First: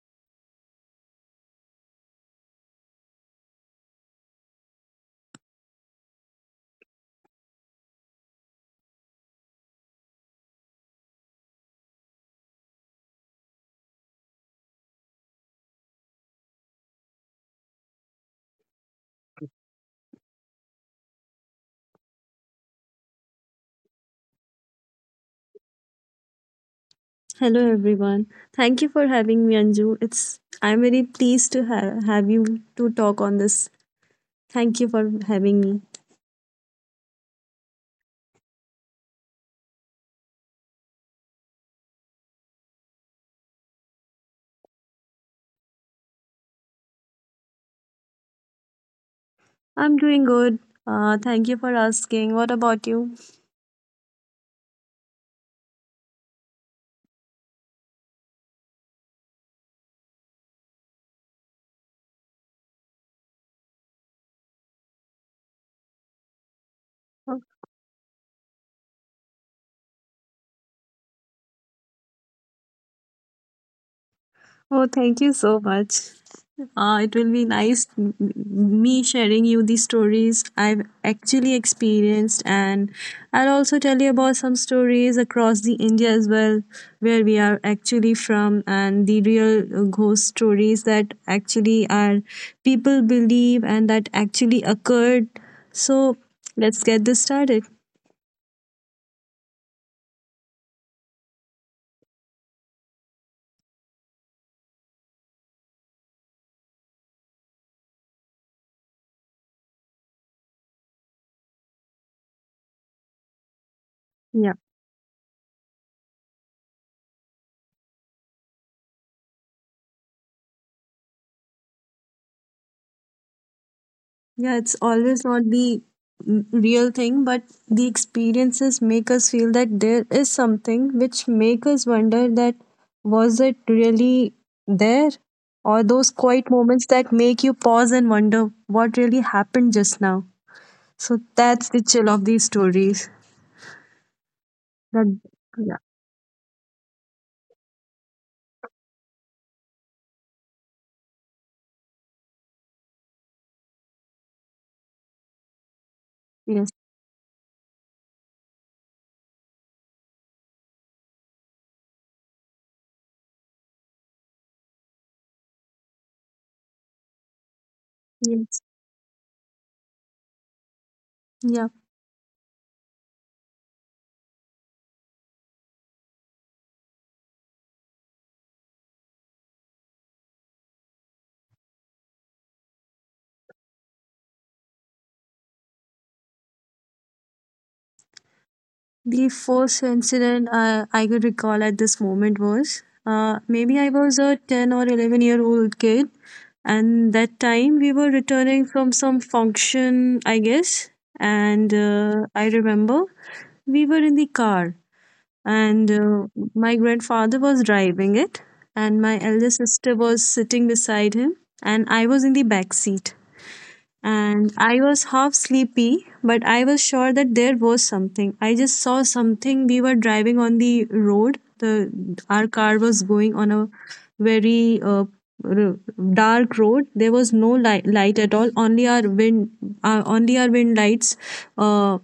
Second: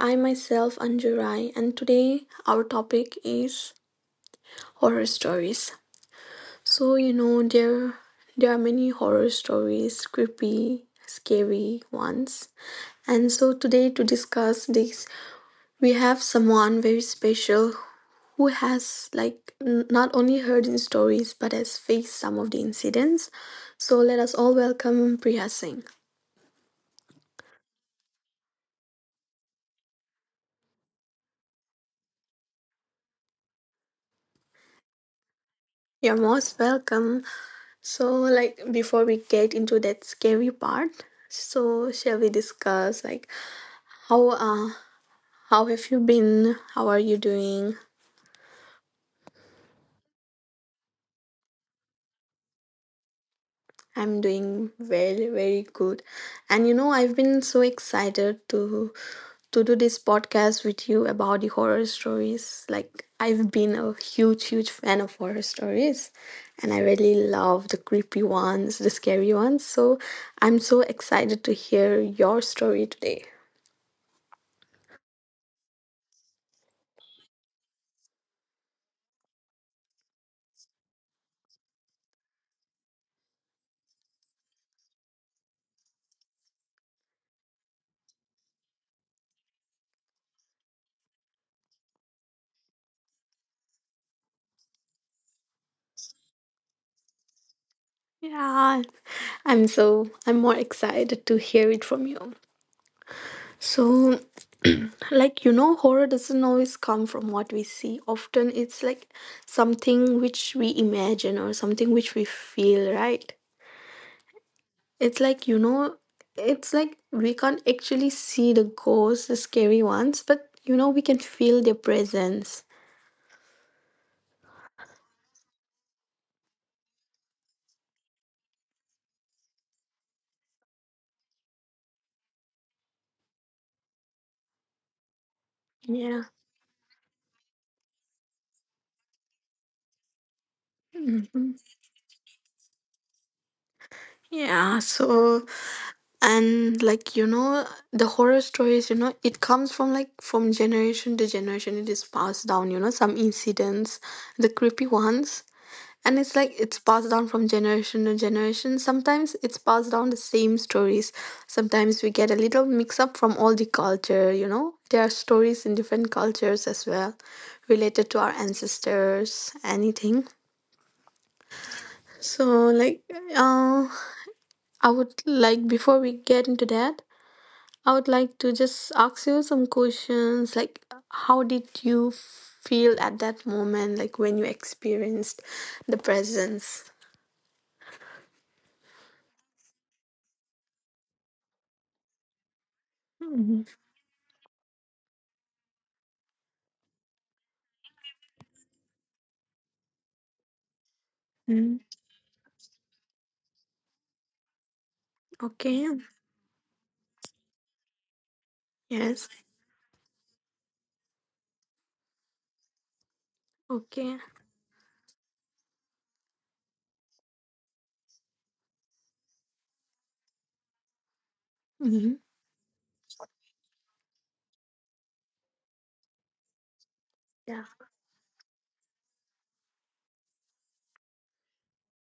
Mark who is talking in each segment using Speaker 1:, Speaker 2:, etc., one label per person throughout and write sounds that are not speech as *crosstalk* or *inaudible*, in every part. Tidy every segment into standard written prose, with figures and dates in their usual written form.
Speaker 1: I myself Anju Rai and today our topic is horror stories. So you know there are many horror stories, creepy, scary ones. And so today to discuss this, we have someone very special who has like not only heard in stories but has faced some of the incidents. So let us all welcome Priya Singh.
Speaker 2: Hello everyone. Thank you for having me, Anju. It's I'm very pleased to have you to talk on this. Thank you for having me.
Speaker 1: You're most welcome. So, like, before we get into that scary part, so shall we discuss like how uh how have you been? How are you doing?
Speaker 2: I'm doing good. Thank you for asking. What about you?
Speaker 1: I'm doing very good, and you know I've been so excited to do this podcast with you about the horror stories. Like I've been a huge fan of horror stories, and I really love the creepy ones, the scary ones. So I'm so excited to hear your story today.
Speaker 2: Oh, thank you so much. It will be nice me sharing you the stories I've actually experienced, and I'll also tell you about some stories across the India as well, where we are actually from, and the real ghost stories that actually are people believe and that actually occurred. So let's get this started.
Speaker 1: Yeah, I'm more excited to hear it from you. So, like you know, horror doesn't always come from what we see. Often it's like something which we imagine or something which we feel, right?
Speaker 2: Yeah.
Speaker 1: It's like, you know, it's like we can't actually see the ghosts, the scary ones, but you know, we can feel their presence.
Speaker 2: Yeah, it's always not the real thing, but the experiences make us feel that there is something which make us wonder that was it really there? Or those
Speaker 1: Yeah.
Speaker 2: quiet moments that make you pause and wonder what really happened just now. So
Speaker 1: Mhm.
Speaker 2: that's the chill of these stories.
Speaker 1: Yeah,
Speaker 2: That
Speaker 1: so
Speaker 2: yeah,
Speaker 1: and like you know the horror stories, you know it comes from like from generation to generation, it is passed down, you know, some incidents, the creepy ones, and it's like
Speaker 2: yes,
Speaker 1: it's passed down from generation to generation. Sometimes it's passed down the same stories, sometimes we get a little mix up from all the culture. You know there are stories in different cultures as well, related to our
Speaker 2: yes,
Speaker 1: ancestors, anything.
Speaker 2: yeah.
Speaker 1: So like uh I would like before we get into that I would like to just ask you some questions like how did you feel at that moment like when you experienced the presence?
Speaker 2: The first incident I could recall at this moment was
Speaker 1: Mhm.
Speaker 2: maybe I was a 10 or 11-year-old kid, and that time we were returning from some function, I guess. And
Speaker 1: Mm.
Speaker 2: I remember we were in the car, and
Speaker 1: Okay.
Speaker 2: my grandfather was driving it, and my
Speaker 1: Yes.
Speaker 2: elder sister was sitting beside him, and I was in the back seat
Speaker 1: Okay.
Speaker 2: and I was half sleepy, but I was sure that there was something. I just saw something. We were driving on the road. The
Speaker 1: Mhm.
Speaker 2: Our car was going on a very r- dark road. There was no
Speaker 1: Yeah.
Speaker 2: light at all. Only our wind lights, uh,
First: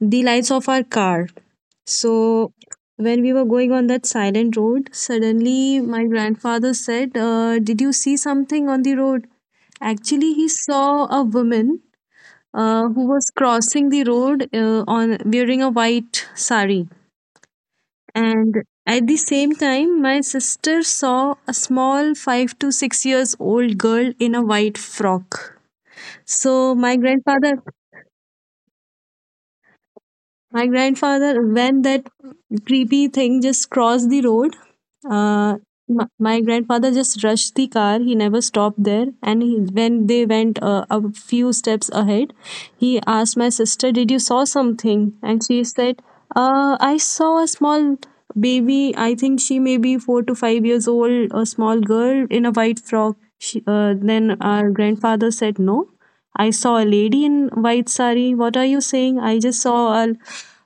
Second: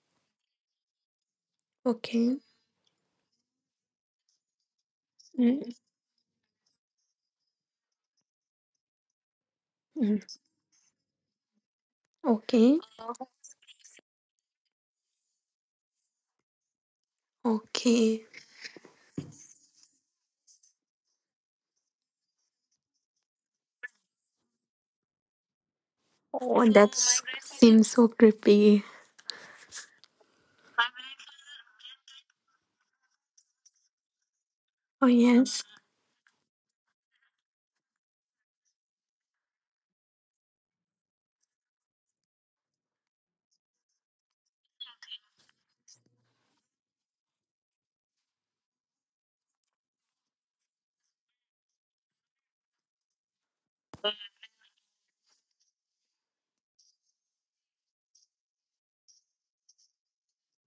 Speaker 2: the lights of our car.
Speaker 1: Okay.
Speaker 2: So when we were going on that silent road,
Speaker 1: Mm,
Speaker 2: suddenly my grandfather said, "Did you see something on the road?" Actually,
Speaker 1: mm.
Speaker 2: he saw a woman
Speaker 1: Okay.
Speaker 2: who was crossing the road on wearing a white sari,
Speaker 1: Okay.
Speaker 2: and at the same time my sister saw a small 5 to 6 years old girl in a white frock.
Speaker 1: Oh,
Speaker 2: so
Speaker 1: that
Speaker 2: my grandfather
Speaker 1: seems so creepy.
Speaker 2: My grandfather, when that creepy thing just crossed the road,
Speaker 1: Oh
Speaker 2: uh,
Speaker 1: yes.
Speaker 2: my grandfather just rushed the car. He never stopped there. And he, when they went a few steps ahead, he asked my sister, "Did you saw something?" And she said, "I saw a small baby. I think she may be 4 to 5 years old. A small girl in a white frock." Then our grandfather said, "No. I saw a lady in white sari. What are you saying? I just saw a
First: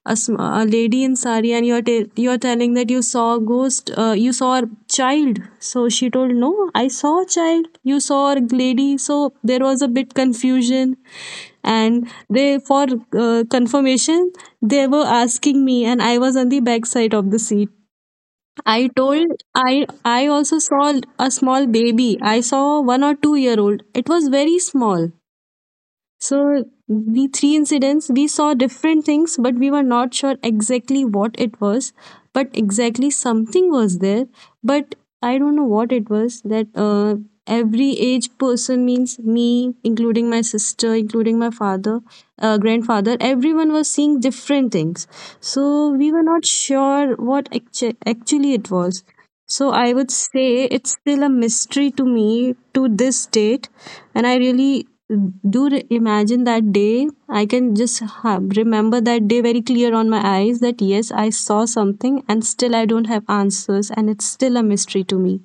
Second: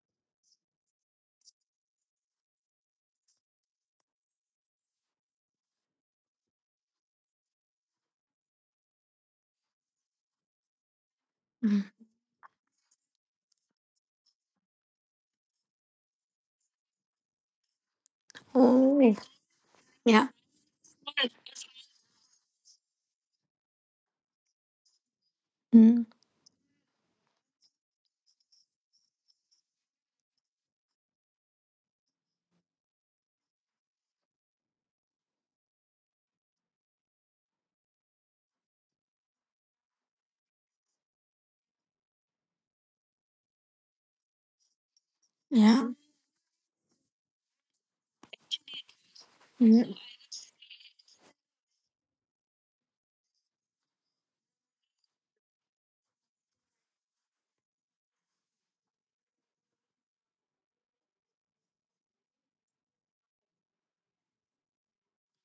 Speaker 2: a lady in sari, and you're telling that you saw a ghost. You saw a child." So she told, "No, I saw a child. You saw a lady." So there was a bit confusion,
Speaker 1: Mm.
Speaker 2: and they for confirmation they were asking me, and I was on the back side of the seat. I
Speaker 1: Oh
Speaker 2: told I
Speaker 1: yeah.
Speaker 2: also saw a small baby. I saw one or two-year-old. It was very small.
Speaker 1: Mm.
Speaker 2: So the three incidents, we saw different things, but we were not sure exactly what it was. But exactly something was there. But I don't know what it was. That Every age person, means me, including my sister, including my father, grandfather. Everyone was seeing different things.
Speaker 1: Yeah.
Speaker 2: So we were not sure what actually it was. So I would say it's still a mystery to me to this date, and I really do imagine that day. I can just remember that day very clear on my eyes, that yes, I saw something, and still I don't have answers and it's still a mystery to me.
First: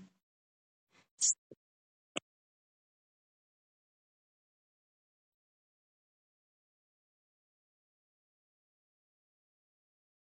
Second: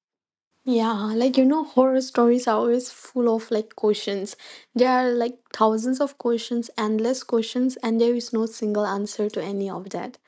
Speaker 1: Yeah, like you know, horror stories are always full of like questions. There are like thousands of questions, endless questions, and there is no single answer to any of that.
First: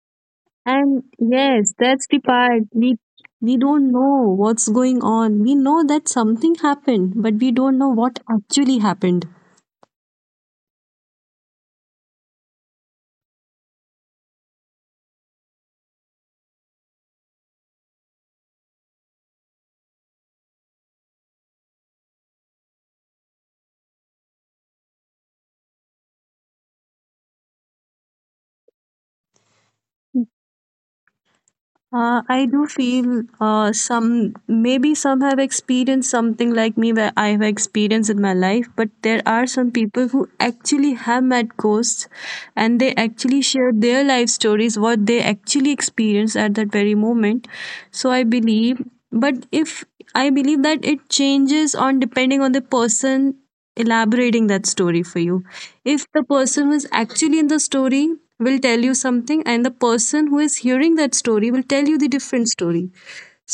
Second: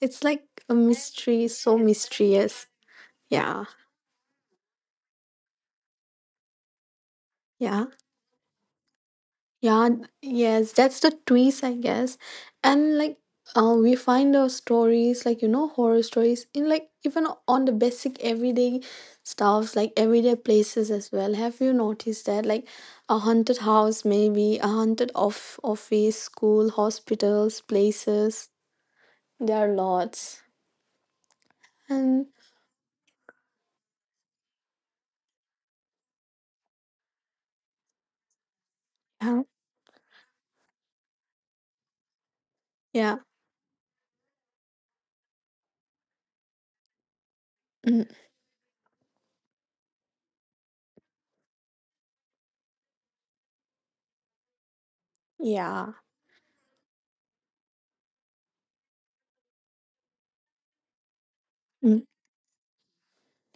Speaker 1: It's like a
Speaker 2: And
Speaker 1: mystery,
Speaker 2: yes,
Speaker 1: so
Speaker 2: that's the part.
Speaker 1: mysterious.
Speaker 2: We We
Speaker 1: Yeah,
Speaker 2: don't know what's going on. We know that something happened, but we don't
Speaker 1: yeah.
Speaker 2: know what actually happened.
Speaker 1: Yeah, yes, that's the twist, I guess. And like, we find those stories, like, you know, horror stories in like even on the basic everyday stuffs, like everyday places as well. Have you noticed that? Like a haunted house, maybe a haunted off office, school, hospitals, places. There are lots. And
Speaker 2: I do feel some, maybe some have experienced something like me, where I have experienced in my life, but there
Speaker 1: yeah,
Speaker 2: are some people who actually have met ghosts, and they
Speaker 1: yeah,
Speaker 2: actually share their life stories, what they actually experienced at that very moment.
Speaker 1: mm,
Speaker 2: So I believe, but if I believe that it changes on depending on the person elaborating that story for you.
Speaker 1: yeah,
Speaker 2: If the person was actually in the story, will tell you something, and the person who is hearing that story will tell you
Speaker 1: mm,
Speaker 2: the different story.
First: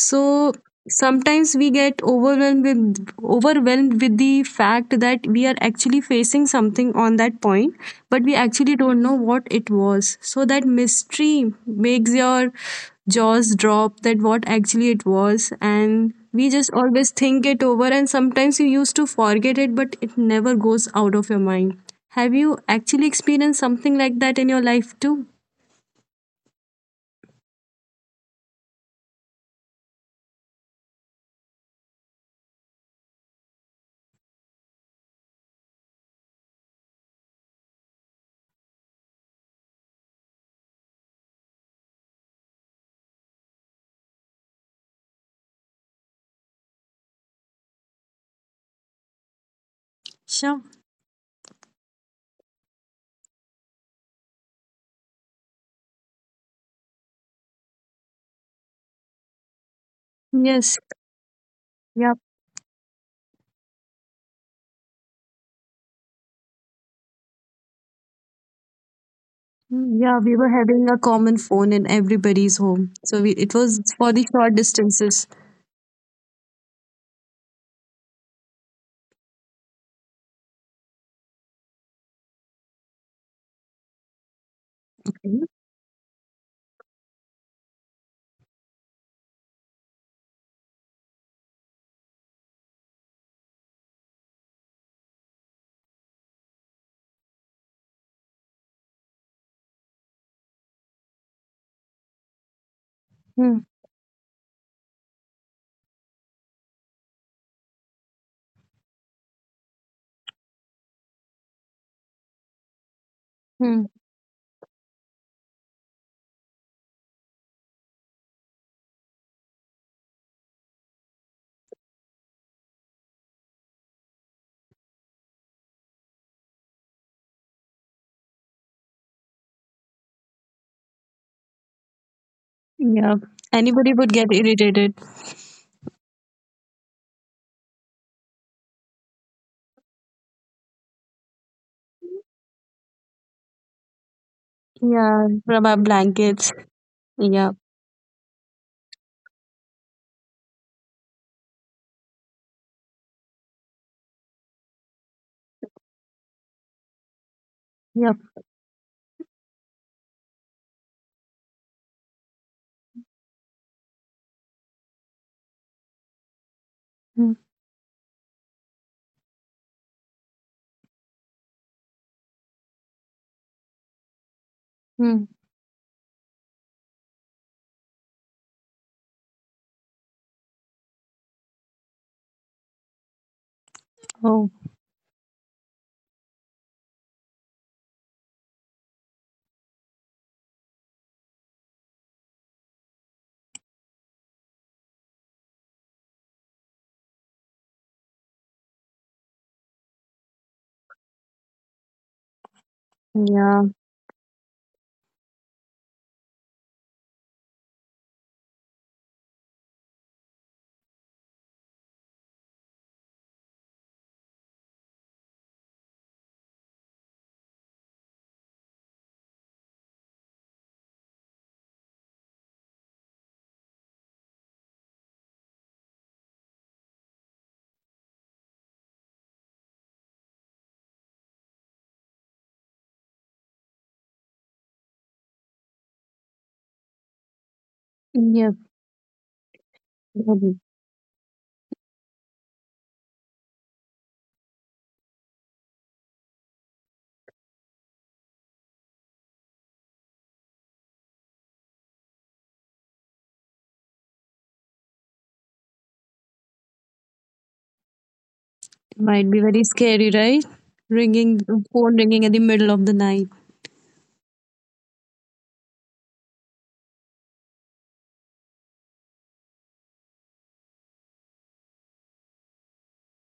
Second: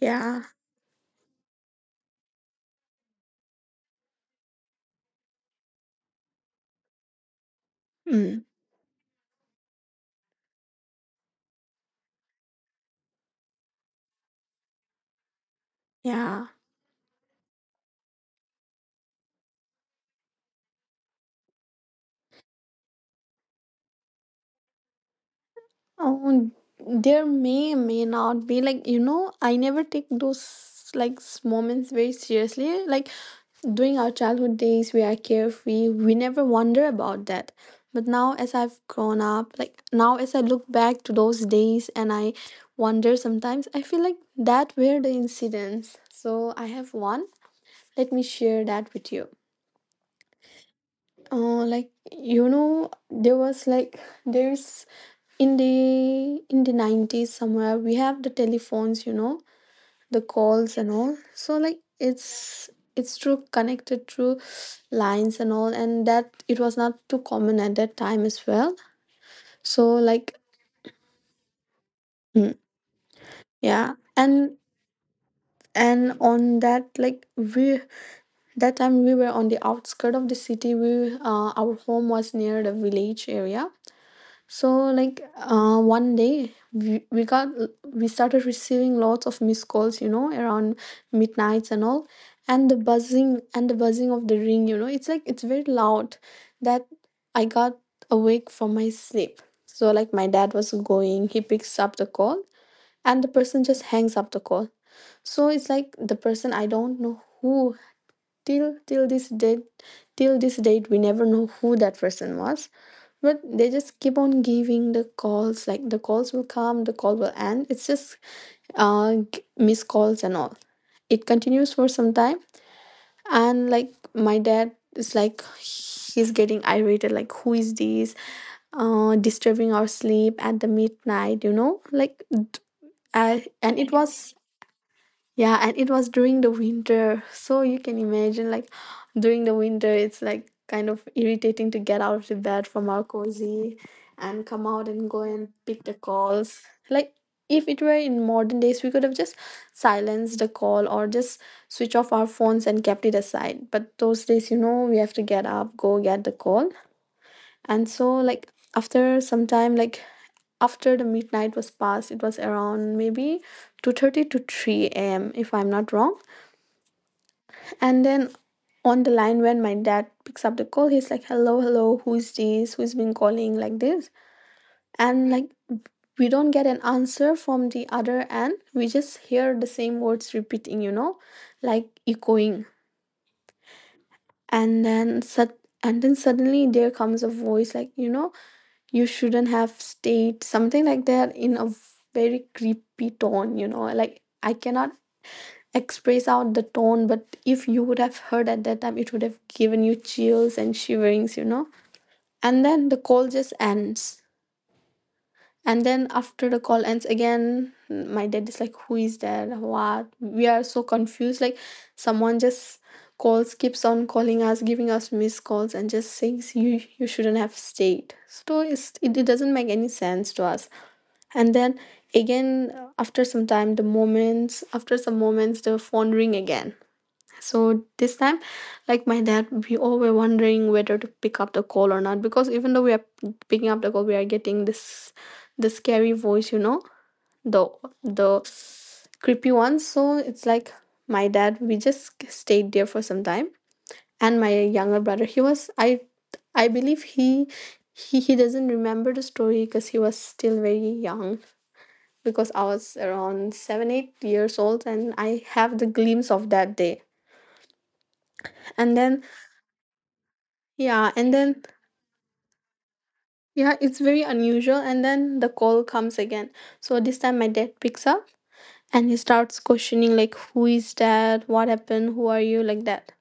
Speaker 1: yeah,
Speaker 2: sometimes we get overwhelmed with the fact that we are actually facing something on that point, but we
Speaker 1: mm,
Speaker 2: actually don't know what it was. So that mystery makes your jaws drop, that what actually it was, and
Speaker 1: yeah.
Speaker 2: we just always think it over, and sometimes you used to forget it, but it never goes out of your mind. Have you actually experienced something like that in your life too?
Speaker 1: Oh, there may not be like you know I never take those like moments very seriously. Like during our childhood days, we are carefree. We never wonder about that. But now, as I've grown up, like now as I look back to those days and I wonder sometimes, I feel like that were the incidents. So I have one. Let me share that with you.
Speaker 2: Sure.
Speaker 1: Like you know there was like there's in the 90s somewhere we have the telephones, you know, the calls
Speaker 2: Yes.
Speaker 1: and all, so like
Speaker 2: Yeah.
Speaker 1: it's through connected through lines and all, and that it was not too common at that time as well. So
Speaker 2: Mm, yeah,
Speaker 1: like
Speaker 2: we were having a common phone in
Speaker 1: mm,
Speaker 2: everybody's home. So we, it was
Speaker 1: yeah
Speaker 2: for the
Speaker 1: and
Speaker 2: short distances.
Speaker 1: on that like we that time we were on the outskirt of the city. We our home was near the village area. So like one day we started receiving lots of missed calls, you know, around midnights and all, and the buzzing of the ring, you know, it's like it's very loud that I got awake from my sleep. So like my dad was going, he picks up the call and the person
Speaker 2: Mm,
Speaker 1: just hangs up the call. So it's like the person, I don't know who. Till this date, we never know who that person was, but they
Speaker 2: mm.
Speaker 1: just keep on giving the calls. Like the calls will come, the call will end. It's just missed calls and all. It continues for some time, and like my dad is like he's getting irritated. Like who is this disturbing our sleep at the midnight, you know? Like
Speaker 2: Yeah.
Speaker 1: and
Speaker 2: Anybody
Speaker 1: it
Speaker 2: would get
Speaker 1: was
Speaker 2: irritated.
Speaker 1: yeah, and it was during the winter. So you can imagine, like, during the winter, it's like kind of irritating to get out of the bed from our cozy and come out and go
Speaker 2: Yeah.
Speaker 1: and
Speaker 2: From
Speaker 1: pick
Speaker 2: our
Speaker 1: the
Speaker 2: blankets.
Speaker 1: calls. Like,
Speaker 2: Yeah.
Speaker 1: if it were in modern days, we could have just silenced the call or just switch off our phones and kept it aside. But those days, you know, we have to get up, go get the call. And so,
Speaker 2: Yep.
Speaker 1: like, after some time, like, after the midnight was past, it was around maybe 2:30 to 3 a.m. if I'm not wrong.
Speaker 2: Mm,
Speaker 1: And then on the line, when my dad picks up the call, he's like, hello, hello, who's this? Who's been calling like this?
Speaker 2: mm.
Speaker 1: And like, we don't get an answer from the other end. We just hear the same words repeating, you know, like echoing.
Speaker 2: Oh,
Speaker 1: And then, sud- and then suddenly there comes a voice like, you know, you shouldn't have stayed, something like that in a very creepy tone, you know, like I cannot express out the tone, but if you would have heard at that time it would have given you chills and shiverings, you know. And then the call just
Speaker 2: yeah.
Speaker 1: ends. And then after the call ends, again my dad is like who is that, what? We are so confused, like someone just calls, keeps on calling us, giving us missed calls and just says you shouldn't have stayed. So it doesn't make any sense to us. And then again after some time, the moments after some moments the phone ring again. So this time, like my dad, we all were wondering whether to pick up the call or not, because even though we are picking up the call, we are getting this the scary voice, you know, the the
Speaker 2: Yep.
Speaker 1: creepy one. So it's
Speaker 2: Mm,
Speaker 1: like my dad. We just stayed there for some time, and my younger brother, he was I believe he doesn't remember the story because he was still very young, because I was around 7 or 8 years old and I have the glimpse of that day. And then
Speaker 2: might be very scary, right?
Speaker 1: yeah, and
Speaker 2: Ringing,
Speaker 1: then
Speaker 2: phone ringing at the middle of the night.
Speaker 1: yeah, it's very unusual. And then the call comes again. So this time my dad picks up and he starts questioning like who is that? What happened? Who are you? Like that.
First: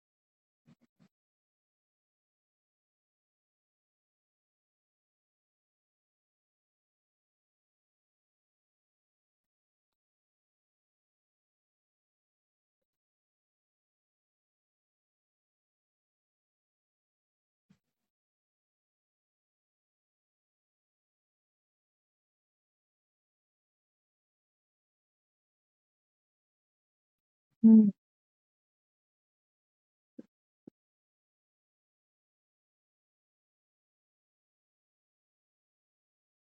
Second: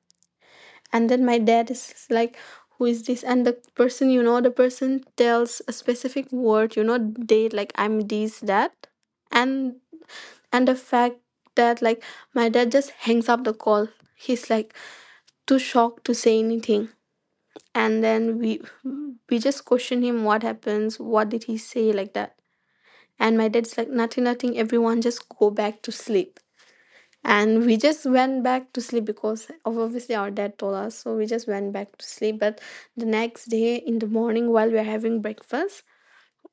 Speaker 1: And then my dad is like, who is this? And the person, you know, the person tells a specific word, you know, date, like I'm this, that. And the fact that like my dad just hangs up the call. He's like too shocked to say anything. And then we just question him what happens, what did he say, like that. And my dad's like nothing, nothing, everyone just go back to sleep. And we
Speaker 2: Mm,
Speaker 1: just went back to sleep because obviously our dad told us, so we just went back to sleep. But the next day in the morning while we are having breakfast,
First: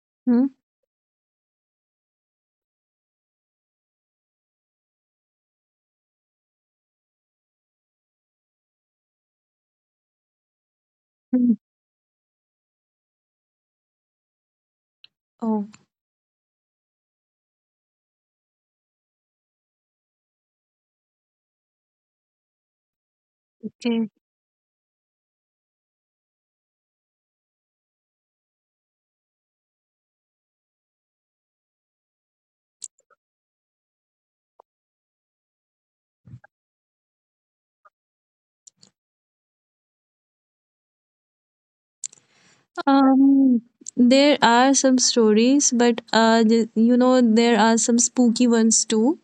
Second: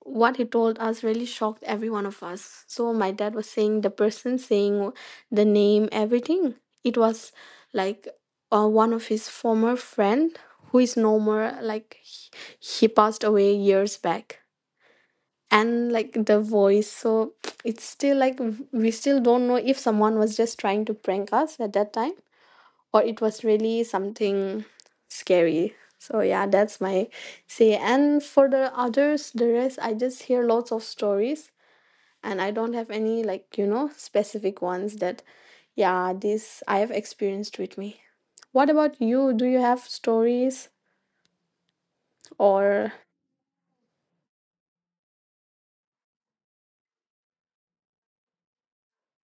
Speaker 1: what he
Speaker 2: mm,
Speaker 1: told us really shocked every one of us. So my dad was saying the person, saying the name, everything. It was like one of his former friend who is no more.
Speaker 2: mm.
Speaker 1: Like he passed away years back,
Speaker 2: Oh,
Speaker 1: and like the voice. So it's still like we still don't know if someone was just trying to prank us at that time or it was really
Speaker 2: okay.
Speaker 1: something scary. So yeah, that's my say. And for the others, the rest, I just hear lots of stories, and I don't have any like you know specific ones that yeah this I have experienced with me. What about you? Do you have stories or
Speaker 2: Um, there are some stories, but the, you know, there are some spooky ones too.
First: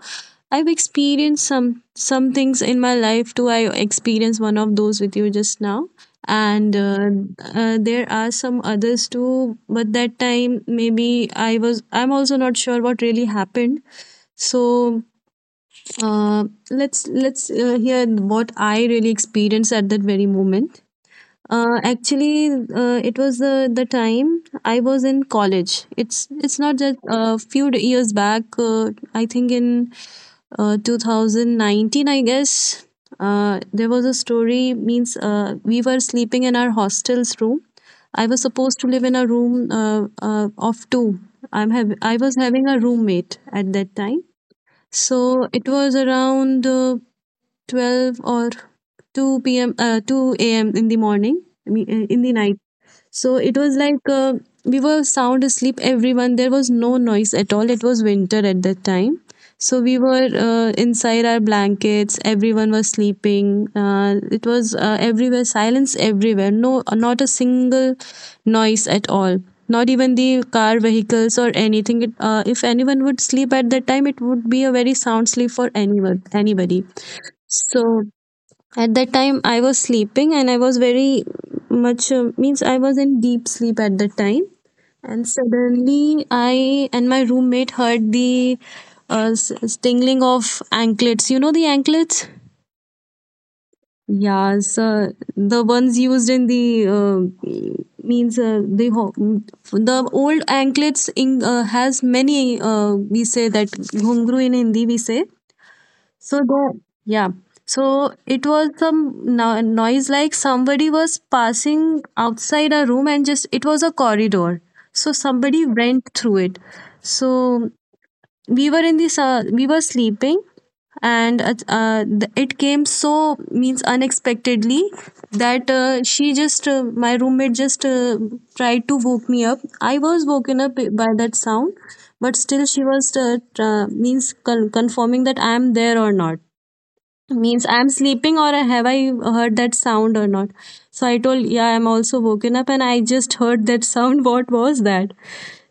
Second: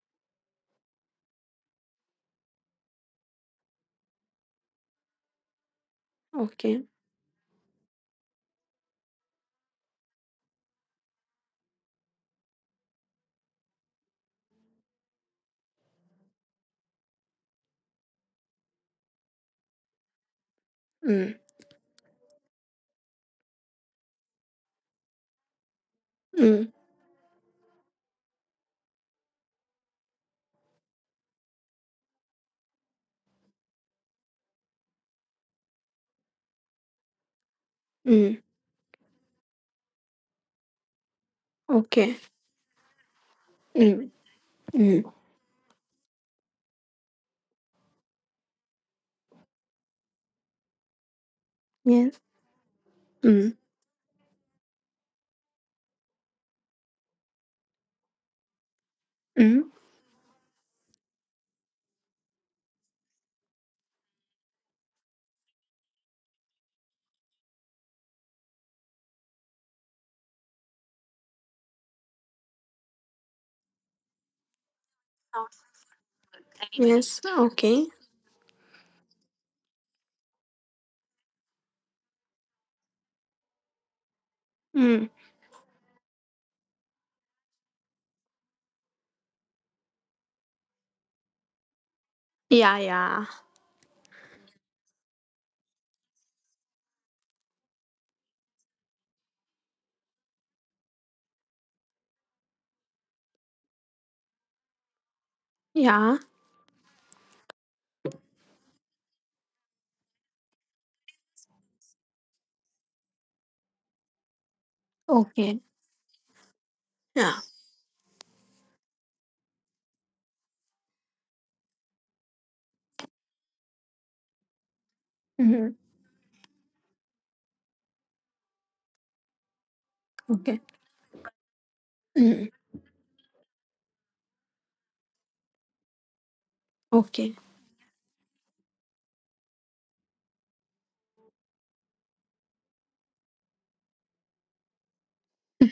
Speaker 2: I've experienced some things in my life too. I experienced one of those with you just now, and
Speaker 1: okay?
Speaker 2: there are some others too. But that time, maybe I was I'm also not sure what really happened. So uh, let's hear what I really experienced at that very moment.
Speaker 1: Mm,
Speaker 2: Actually, it was the time I was in college. It's
Speaker 1: mm,
Speaker 2: not just a few years back. I think in 2019, I guess there was a story. Means we were sleeping in our hostel's room. I
Speaker 1: mm,
Speaker 2: was supposed to live in a room of two.
Speaker 1: okay.
Speaker 2: I was having a roommate at that
Speaker 1: Mm,
Speaker 2: time.
Speaker 1: mm,
Speaker 2: So it was around 12 or 2 p.m. Uh, 2 a.m. in the morning. I mean,
Speaker 1: yes.
Speaker 2: in the night. So
Speaker 1: Mm,
Speaker 2: it was like we were sound asleep, everyone. There was no noise at all. It was winter at that time.
Speaker 1: mm,
Speaker 2: So we were inside our blankets. Everyone was sleeping. It was Everywhere, silence everywhere. No, not a single noise at all. Not even the car vehicles or anything. If anyone would sleep at that time, it would be a very sound sleep for anyone, anybody.
Speaker 1: yes. Okay.
Speaker 2: So at that time, I was sleeping and I was very much, means I was in deep sleep at that time.
Speaker 1: Mm,
Speaker 2: And suddenly, I and my roommate heard the stingling of anklets. You know the anklets?
Speaker 1: yeah. Yeah.
Speaker 2: Yeah, so the ones used in the means uh, the ho- the old anklets in has many, we say that ghungru in Hindi we say.
Speaker 1: Yeah.
Speaker 2: So the yeah. So it was some noise like somebody was passing outside a room, and just it was a corridor. So
Speaker 1: Okay.
Speaker 2: somebody went through it.
Speaker 1: Yeah.
Speaker 2: So we were in this, we were sleeping, and it came so, means unexpectedly,
Speaker 1: Hmm.
Speaker 2: that she just, my roommate just, tried to woke me up. I was
Speaker 1: Okay.
Speaker 2: woken up by that sound, but
Speaker 1: Mm.
Speaker 2: still she was, confirming that I am there or not,
Speaker 1: Okay.
Speaker 2: means I'm sleeping or have I heard that sound or not. So I told, yeah, I'm also woken up and I just heard that sound. *laughs* What was that?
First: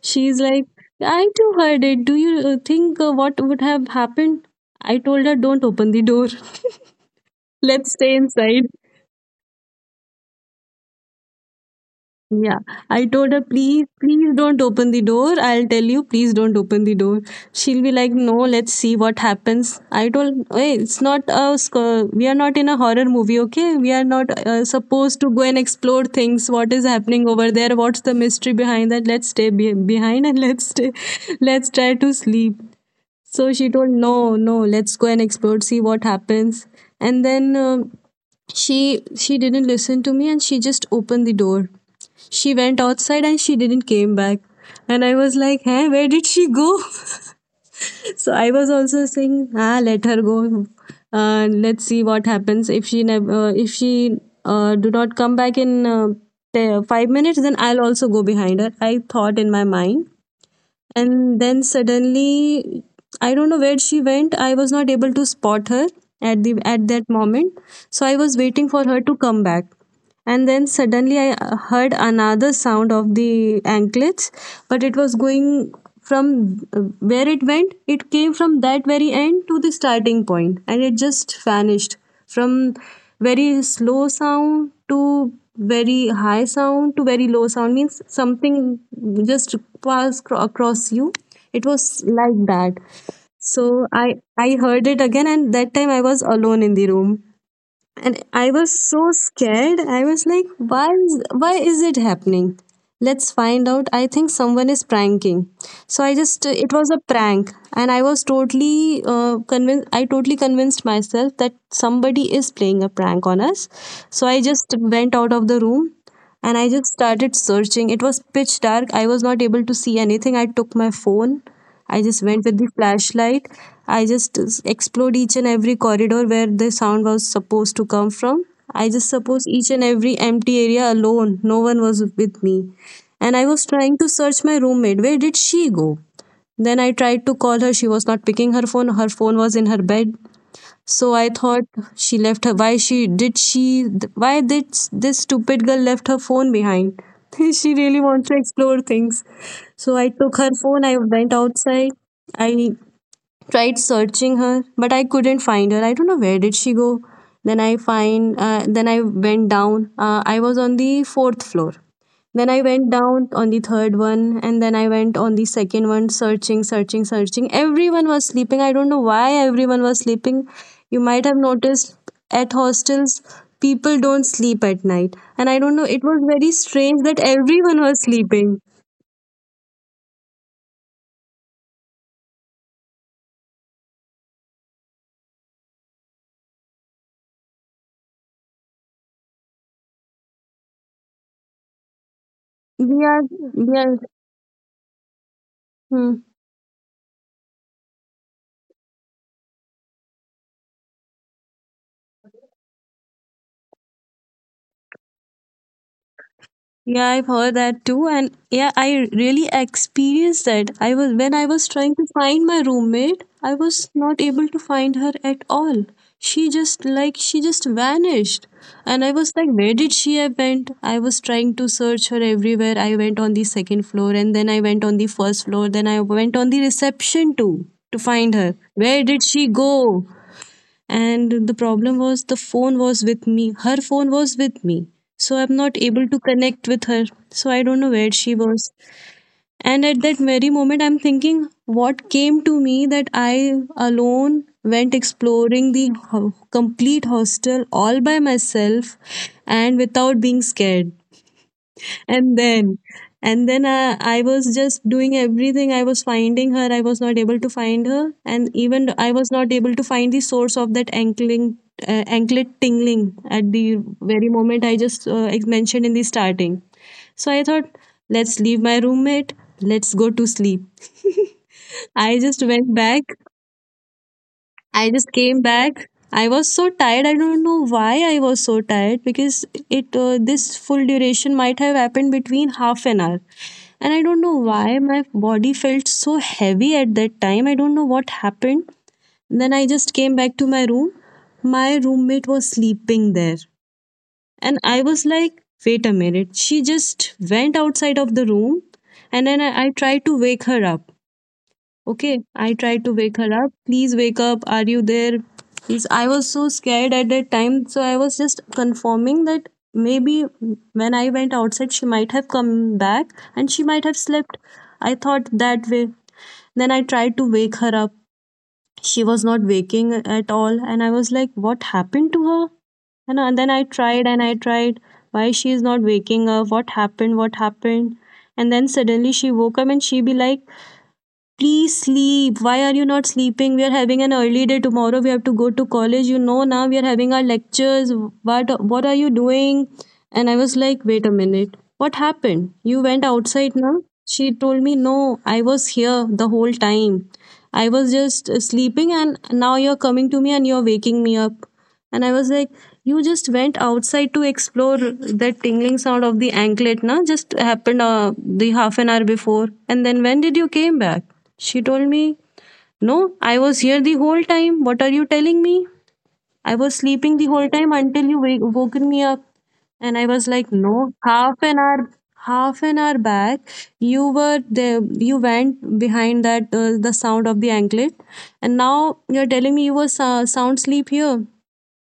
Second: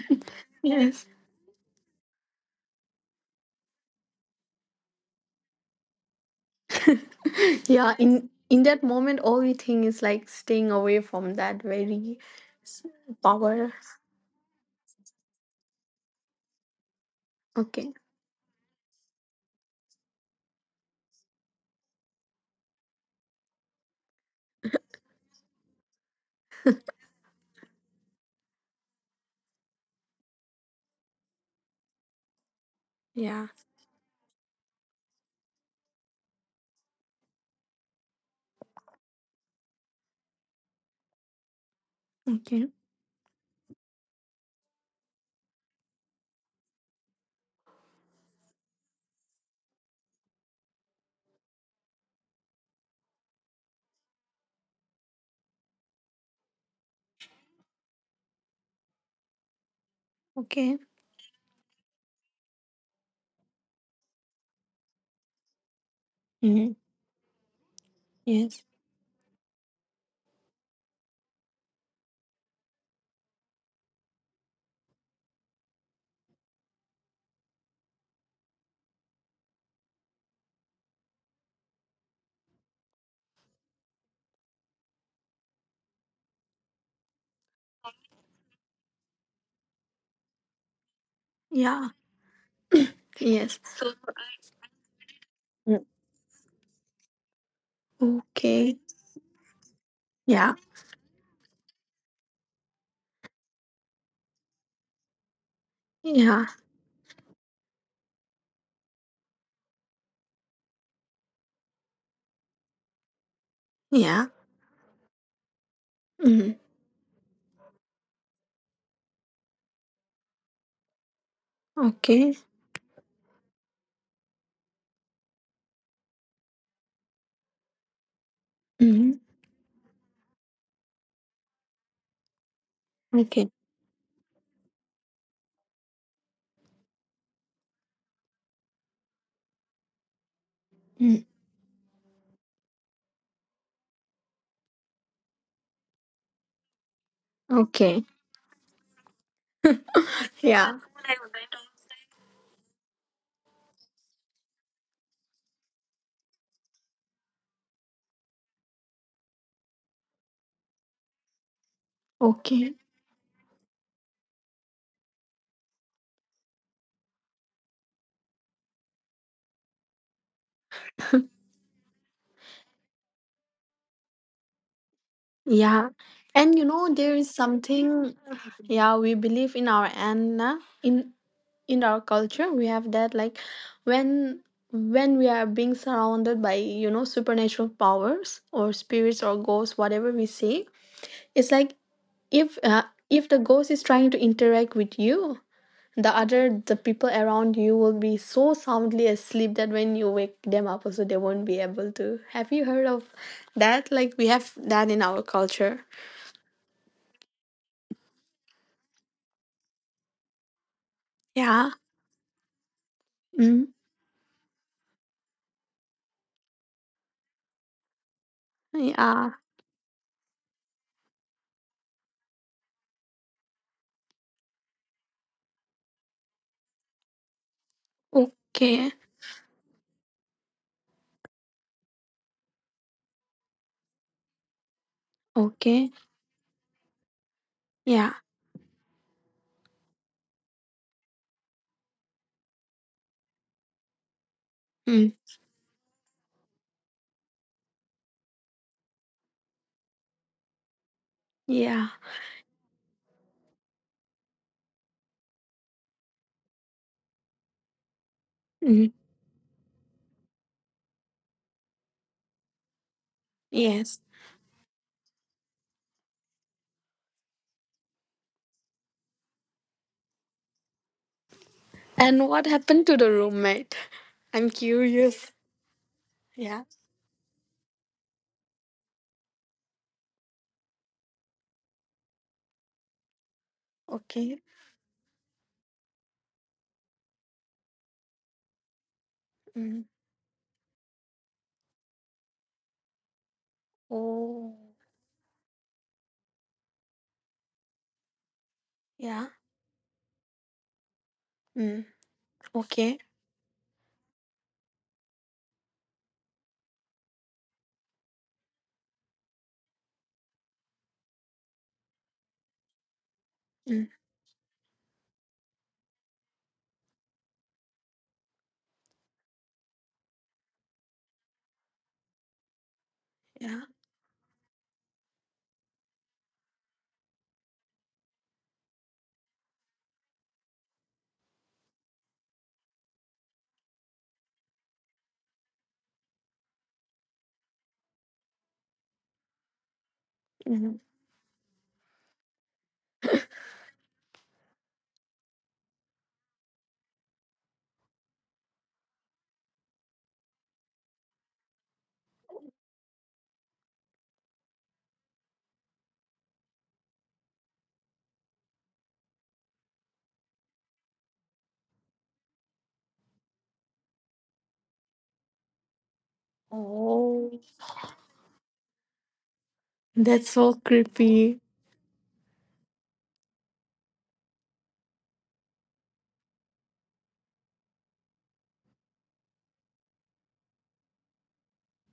Speaker 2: She's like,
Speaker 1: Yes.
Speaker 2: I too heard it. Do you think what would have happened? I told her, don't open the door. *laughs*
Speaker 1: *laughs*
Speaker 2: Let's
Speaker 1: yeah.
Speaker 2: stay
Speaker 1: In
Speaker 2: inside.
Speaker 1: that moment, all we think is like staying away from that very
Speaker 2: Yeah,
Speaker 1: s-
Speaker 2: I told her,
Speaker 1: power.
Speaker 2: please, please don't open the door. I'll tell you, please don't open the door. She'll be
Speaker 1: Okay.
Speaker 2: like, no, let's see what happens. I told, hey, it's not a, sc- we are not in a horror movie, okay? We are not supposed to go and explore things. What is happening over there? What's the mystery behind that? Behind and let's stay, *laughs* let's try to sleep.
Speaker 1: Yeah.
Speaker 2: So she told, no, no, let's go and explore, see what happens. And then she she didn't listen to me, and she just opened the door. She
Speaker 1: Okay.
Speaker 2: went outside and she didn't came back. And I was like, hey, where did she go? *laughs* So I was also saying, ah, let her go. Let's see what happens. If she never, if she do not come back in 5 minutes, then I'll also go behind her. I thought in my mind.
Speaker 1: Okay.
Speaker 2: And then suddenly, I don't know where she went. I was not able to spot her at the
Speaker 1: Mm.
Speaker 2: at that moment. So I was
Speaker 1: Yes.
Speaker 2: waiting for her to come back. And then suddenly, I heard another sound of the anklets, but it was going from where it went, it came from that very end to the starting point, and it just vanished. From very slow sound to very high sound to very low sound, means something just across you. It was
Speaker 1: Yeah.
Speaker 2: like that.
Speaker 1: Yes.
Speaker 2: So I heard it again, and that
Speaker 1: Mm.
Speaker 2: time I was alone in the room. And I was
Speaker 1: Okay.
Speaker 2: so scared. I was like,
Speaker 1: Yeah.
Speaker 2: why is it happening? Let's find out. I think someone is pranking. So I just
Speaker 1: Yeah.
Speaker 2: it was a prank, and I was totally convinced. I totally convinced myself that somebody is playing a prank on us. So
Speaker 1: Yeah.
Speaker 2: I just went out of the room,
Speaker 1: Mm.
Speaker 2: and I just started searching. It was pitch dark. I was not able to see anything. I took my phone. I just
Speaker 1: Okay.
Speaker 2: went with the flashlight. I just explored each and every corridor where the sound was supposed to come from. I just
Speaker 1: Mm.
Speaker 2: suppose each and every empty area alone. No one was with me. And I
Speaker 1: Okay.
Speaker 2: was trying to search my roommate. Where did she go? Then I tried to call her. She was not picking her phone. Her phone was in her bed. So
Speaker 1: Mm.
Speaker 2: I thought she left her. Why she did she? Why did this stupid girl left her phone behind? *laughs* She really
Speaker 1: Okay.
Speaker 2: wants to explore things. So I took her
Speaker 1: Yeah.
Speaker 2: phone. I went outside. I tried searching her, but I couldn't find her. I don't know where did she go. Then I went down. I was on the fourth floor. Then I
Speaker 1: Okay.
Speaker 2: went down on the third one, and then I went on the second one, searching, searching, searching. Everyone was sleeping. I don't know why everyone was sleeping. You might have noticed at hostels, people don't sleep at night, and I don't
Speaker 1: Yeah.
Speaker 2: know, it was very
Speaker 1: And you know,
Speaker 2: strange
Speaker 1: there
Speaker 2: that
Speaker 1: is
Speaker 2: everyone was
Speaker 1: something.
Speaker 2: sleeping.
Speaker 1: Yeah, we believe in our end. Na? In. In our culture we have that like when when we are being surrounded by you know supernatural powers or spirits or ghosts whatever we say, it's like if
Speaker 2: We
Speaker 1: uh,
Speaker 2: we are,
Speaker 1: if the ghost
Speaker 2: we
Speaker 1: is
Speaker 2: are,
Speaker 1: trying to interact with you,
Speaker 2: hmm.
Speaker 1: the people around you will be so soundly asleep that when you wake them up also they won't be able to. Have you heard of that? Like we have that in our culture.
Speaker 2: Yeah, I've heard that too, and yeah, I really experienced that. I was When I was
Speaker 1: Yeah.
Speaker 2: trying to find my roommate, I
Speaker 1: Mm.
Speaker 2: was not able to find her at all. She just Like, she just vanished, and I
Speaker 1: Yeah.
Speaker 2: was like, where did she have went? I was trying to search her everywhere. I went on the second floor, and then I went on the first floor. Then I went on the reception too to find her.
Speaker 1: Okay.
Speaker 2: Where did she go? And the problem was, the phone was with me, her phone was with me. So I'm not
Speaker 1: Okay.
Speaker 2: able to connect with her, so I don't know where
Speaker 1: Yeah.
Speaker 2: she was. And at that very moment, I'm thinking, what came to me that I alone went
Speaker 1: Mm.
Speaker 2: exploring the complete hostel all by myself, and without being scared.
Speaker 1: Yeah.
Speaker 2: And then and then I was just doing everything. I was finding her, I was not able to find her, and
Speaker 1: Mm.
Speaker 2: even I was not able to find the source of that ankling, anklet tingling at the
Speaker 1: Yes.
Speaker 2: very moment I just mentioned in the starting. So I thought, let's leave my roommate, let's go to sleep. *laughs* I
Speaker 1: And what
Speaker 2: just went
Speaker 1: happened to
Speaker 2: back.
Speaker 1: the roommate? *laughs* I'm
Speaker 2: I just
Speaker 1: curious.
Speaker 2: came back. I was
Speaker 1: Yeah.
Speaker 2: so tired. I don't know why I was so tired, because it this full duration might have happened between half an hour. And I don't
Speaker 1: Okay.
Speaker 2: know why my body felt so heavy at that time. I don't know what happened. Then I
Speaker 1: Mm.
Speaker 2: just came back to my room. My roommate was sleeping there.
Speaker 1: Oh.
Speaker 2: And I was like, wait a minute. She just went outside of the room. And
Speaker 1: Yeah.
Speaker 2: then I tried to wake her up.
Speaker 1: Mm.
Speaker 2: Okay, I tried to
Speaker 1: Okay.
Speaker 2: wake her up. Please wake up. Are you there? Please. I was so scared at that time. So I was just confirming that maybe when I went outside, she might have come back and she might
Speaker 1: Mm.
Speaker 2: have slept. I thought that way. Then I tried to wake her up. She was not waking at all. And I was like, what happened to her? And then
Speaker 1: Yeah.
Speaker 2: I tried and I tried. Why she is not waking up? What happened? What happened? And then suddenly she woke up and she be like, please sleep. Why are you not sleeping? We are having an early day tomorrow. We have to go to college. You know now we are having our lectures. What are you doing? And I was
Speaker 1: Mm.
Speaker 2: like, wait a minute. What happened? You went outside now? She told me, no, I was here the whole time. I was just sleeping, and now you're coming to me and you're waking me up. And I was like, you just went outside to explore that tingling sound of the anklet, na? Just happened the half an hour before. And then when did you came back? She told me, no, I was here the whole time. What are you telling me? I was sleeping
Speaker 1: Oh,
Speaker 2: the whole time until you woken me up. And I
Speaker 1: that's
Speaker 2: was
Speaker 1: so
Speaker 2: like, no,
Speaker 1: creepy.
Speaker 2: half an hour back, you were there, you went behind the sound of the anklet. And now you're telling me you were sound sleep here.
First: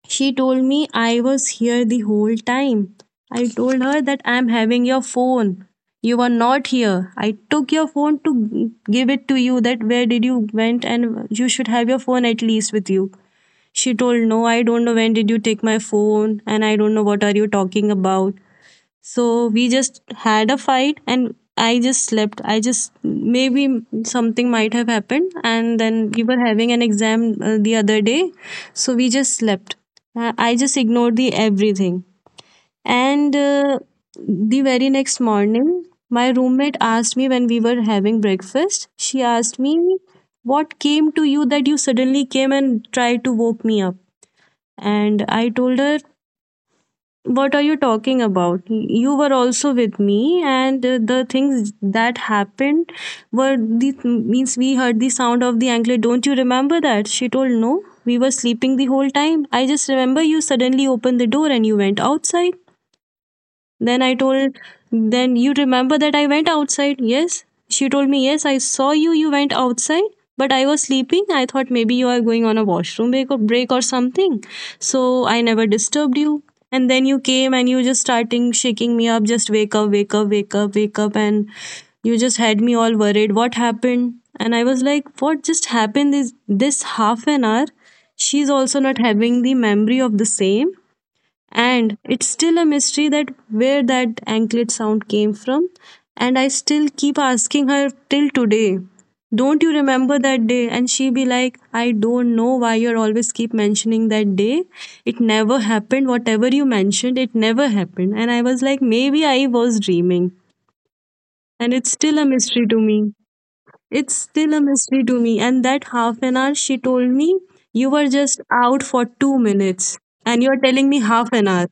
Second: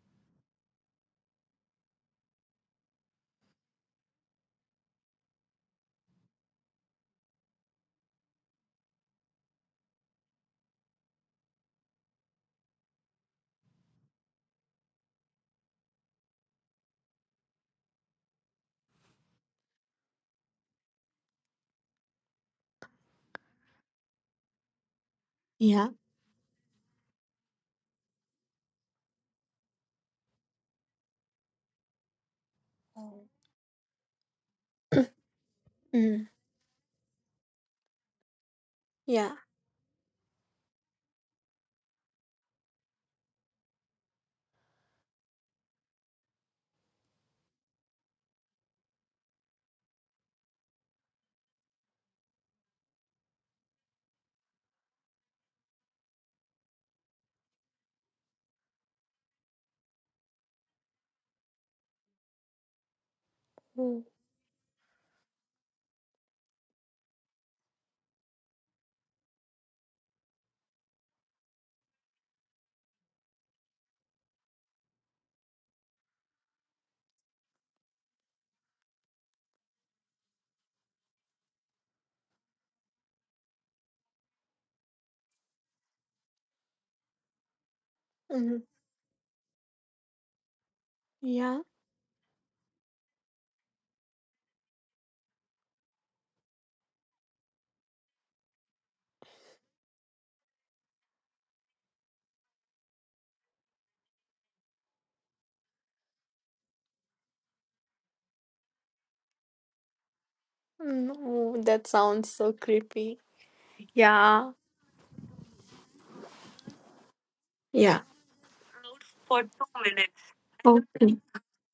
Speaker 2: She told me I was here the whole time. I told her that I'm having your phone. You were not here. I took your phone to give it to you that where did you went, and you should have your phone at least with you. She told, no, I don't know when did you take my phone, and I don't know what are you talking about. So we just had a fight, and I just slept. I just Maybe something might have happened, and
Speaker 1: Yeah.
Speaker 2: then we were having an exam the other day. So we just slept. I just ignored the everything.
Speaker 1: Oh.
Speaker 2: And the very next morning, my
Speaker 1: Mm.
Speaker 2: roommate asked me when we were having breakfast, she
Speaker 1: Yeah.
Speaker 2: asked me, what came to you that you suddenly came and tried to woke me up? And I told her, what are you talking about? You were also with me, and the things that happened were the means we heard the sound of the anklet. Don't you remember that? She told, no, we were sleeping the whole time. I just remember you suddenly opened the door and you went outside.
Speaker 1: Mm.
Speaker 2: Then I told, then you remember that I went outside? Yes. She told me, yes, I saw you. You went outside, but I was sleeping. I thought maybe you are going on a washroom break or something. So I never disturbed you. And then you came and you just starting shaking me up, just wake up, wake up, wake up, wake up. And you just had me all worried. What happened? And I was like, what just happened is this half an hour? She's
Speaker 1: Mm.
Speaker 2: also not having the memory of the same,
Speaker 1: Yeah.
Speaker 2: and it's still a mystery that where that anklet sound came from. And I still keep asking her till today, don't you remember that day? And she be like, I don't know why you're always keep mentioning that day. It never happened. Whatever you mentioned, it never happened. And I was like, maybe I was dreaming.
Speaker 1: Mm. Oh,
Speaker 2: And
Speaker 1: that
Speaker 2: it's still a
Speaker 1: sounds so
Speaker 2: mystery to me.
Speaker 1: creepy.
Speaker 2: It's still
Speaker 1: Yeah.
Speaker 2: a mystery to me. And that half an hour, she told me, you
Speaker 1: Yeah.
Speaker 2: were just out for 2 minutes. And you're telling me
Speaker 1: Okay.
Speaker 2: half an hour.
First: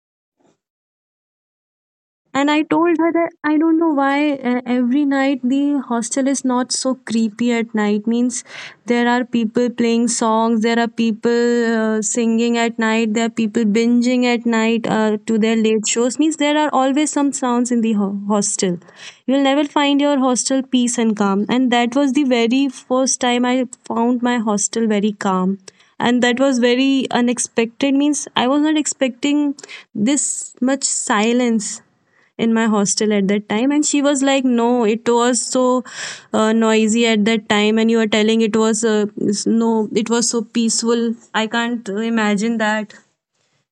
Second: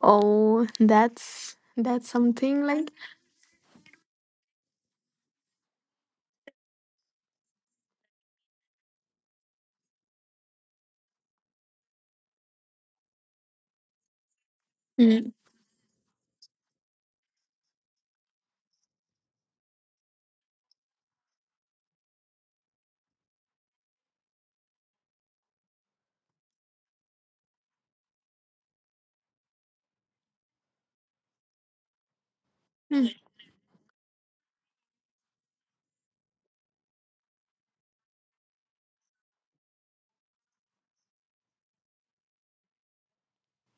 Speaker 1: Oh, that's
Speaker 2: And
Speaker 1: something
Speaker 2: I
Speaker 1: like.
Speaker 2: told her that I don't know why every night the hostel is not so creepy at night. Means there are people playing songs, there are people singing at night, there are people binging at night
Speaker 1: Mm.
Speaker 2: to their late shows. Means there are always some sounds in the hostel. You'll never find your hostel peace and calm. And that was the very first time I found my hostel very calm. And that was very unexpected. Means I was not expecting this much silence in my hostel at that time, and she was like, no, it was so noisy at that time, and you are telling it was no, it was so peaceful, I can't imagine that.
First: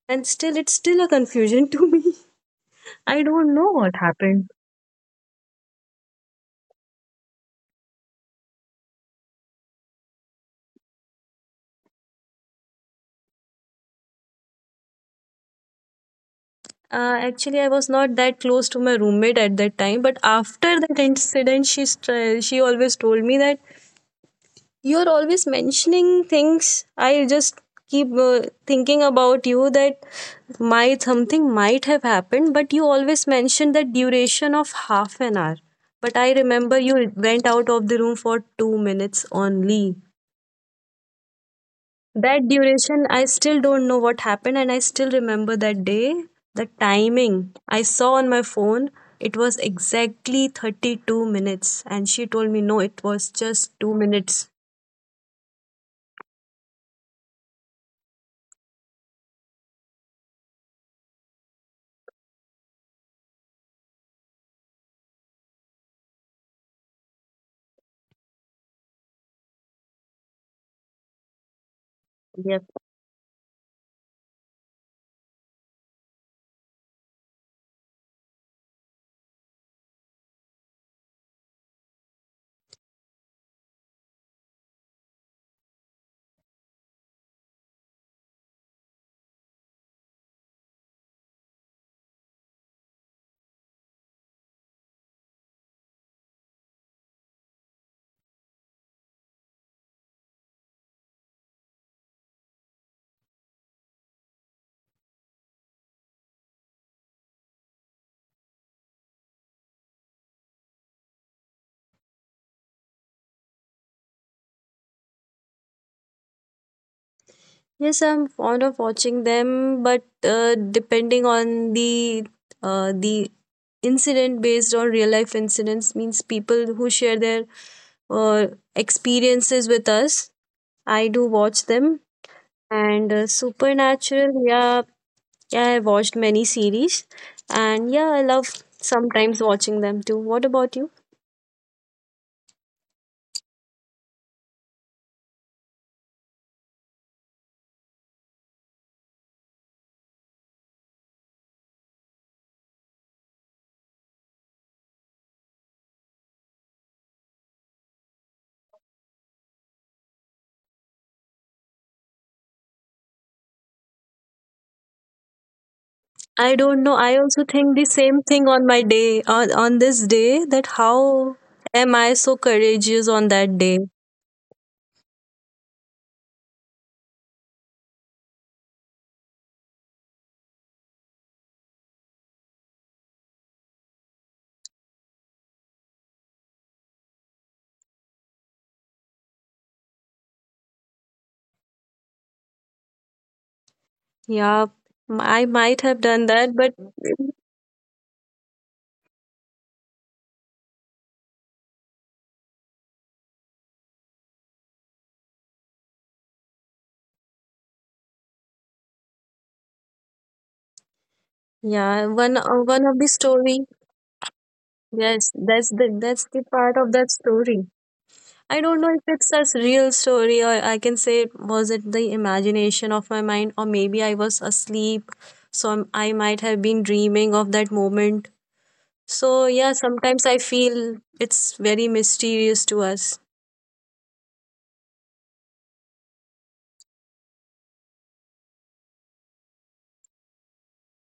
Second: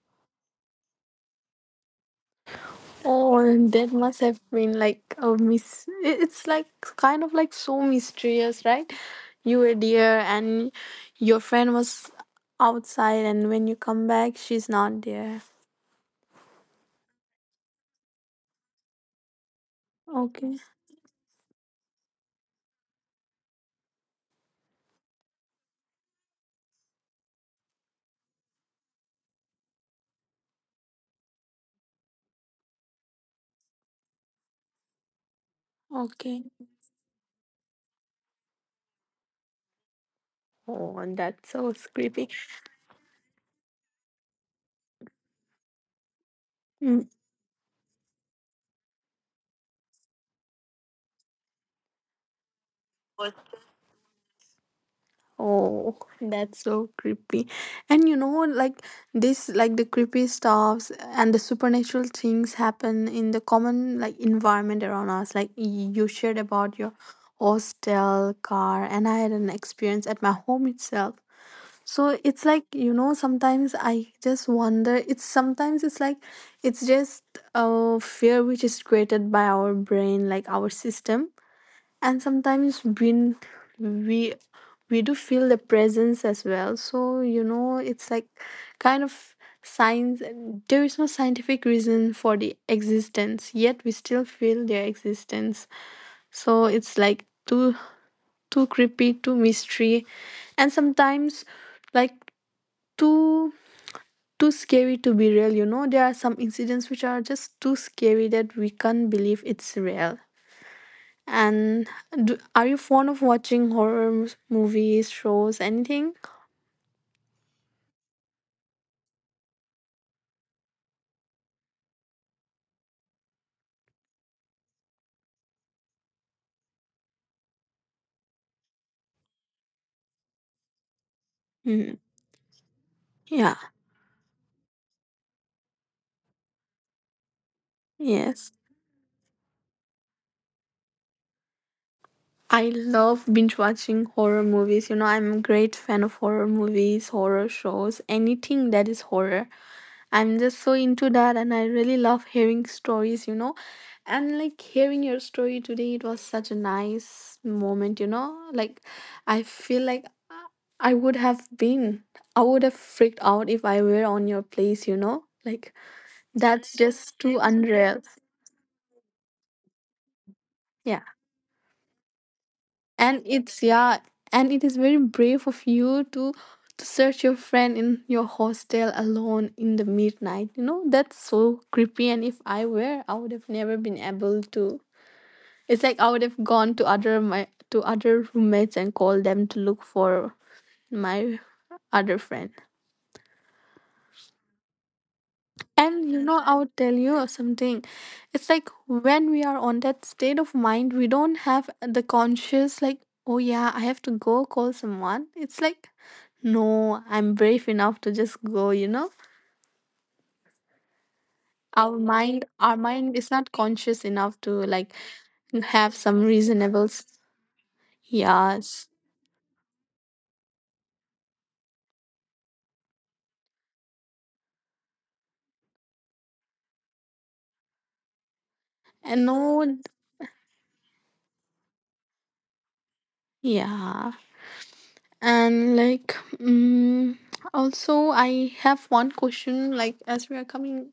Speaker 2: And still It's still a confusion *laughs* to me. I don't
Speaker 1: Oh,
Speaker 2: know what
Speaker 1: that must have
Speaker 2: happened.
Speaker 1: been like a mis. It's like kind of like so mysterious, right? You were there and your friend was outside, and when you come back, she's not there.
Speaker 2: Actually, I was not that close to my roommate at that time, but
Speaker 1: Okay,
Speaker 2: after that incident, she always told me that you're always mentioning things. I just keep thinking about you that might something might have happened, but you always mention that duration of half an hour. But I
Speaker 1: okay.
Speaker 2: remember you went out of the room for 2 minutes only.
Speaker 1: Oh, and that's so creepy.
Speaker 2: That duration, I still don't know what happened, and I still remember that day. The
Speaker 1: Mm.
Speaker 2: timing I saw on my phone, it was exactly 32 minutes, and she told me, no, it was just 2 minutes.
Speaker 1: Oh, that's so creepy. And you know, like this, like the creepy stuffs and the supernatural things happen in the common like environment around us. Like you shared about your hostel car, and I had an experience at my home itself. So it's
Speaker 2: Yes.
Speaker 1: like, you know, sometimes I just wonder, it's sometimes it's like it's just a fear which is created by our brain, like our system, and sometimes when we we do feel the presence as well. So you know, it's like kind of science, there is no scientific reason for the existence, yet we still feel their existence. So it's like too too creepy, too mystery, and sometimes like too too scary to be real. You know, there are some incidents which are just too scary that we can't believe it's real. And do, are you fond of watching horror movies, shows, anything?
Speaker 2: Yes, I'm fond of watching them, but depending on the incident based on real life incidents, means people who share their uh, experiences with us. I do watch them,
Speaker 1: Hmm.
Speaker 2: and
Speaker 1: Yeah.
Speaker 2: Supernatural. Yeah, yeah, I watched many series, and yeah, I love
Speaker 1: Yes.
Speaker 2: sometimes watching them too. What about you?
Speaker 1: I love binge watching horror movies. You know, I'm a great fan of horror movies, horror shows, anything that is horror. I'm just so into that and I really love hearing stories, you know. And like hearing your story today, it was such a nice moment, you know. Like, I feel like I would have been, I would have freaked out if I were on your place, you know. Like,
Speaker 2: I
Speaker 1: that's
Speaker 2: don't know. I
Speaker 1: just too
Speaker 2: also think the
Speaker 1: unreal.
Speaker 2: same thing on my day on this day that
Speaker 1: Yeah.
Speaker 2: how am I so courageous
Speaker 1: And
Speaker 2: on that
Speaker 1: it's,
Speaker 2: day?
Speaker 1: yeah, and it is very brave of you to search your friend in your hostel alone in the midnight, you know. That's so creepy. And if I were, I would have never been able to. It's like I would have gone to other my to other roommates and called them to look for my other friend.
Speaker 2: Yeah, I might have
Speaker 1: And
Speaker 2: done
Speaker 1: you know,
Speaker 2: that,
Speaker 1: I
Speaker 2: but
Speaker 1: would tell you something. It's like when we are on that state of mind, we don't have the conscious, like, oh yeah, I have to go call someone. It's like, no, I'm brave enough to just go, you know?
Speaker 2: yeah,
Speaker 1: Our mind,
Speaker 2: one
Speaker 1: our
Speaker 2: of the
Speaker 1: mind is
Speaker 2: story.
Speaker 1: not conscious enough to like
Speaker 2: Yes, that's the
Speaker 1: have
Speaker 2: that's
Speaker 1: some
Speaker 2: the part of that
Speaker 1: reasonables.
Speaker 2: story. I don't know if
Speaker 1: Yes.
Speaker 2: it's a real story or I can say was it the imagination of my mind or maybe I was asleep, so I might have been dreaming of that moment.
Speaker 1: And
Speaker 2: So yeah,
Speaker 1: no,
Speaker 2: sometimes I feel it's very mysterious to us.
Speaker 1: yeah. And like, mm, also I have one question, like as we are coming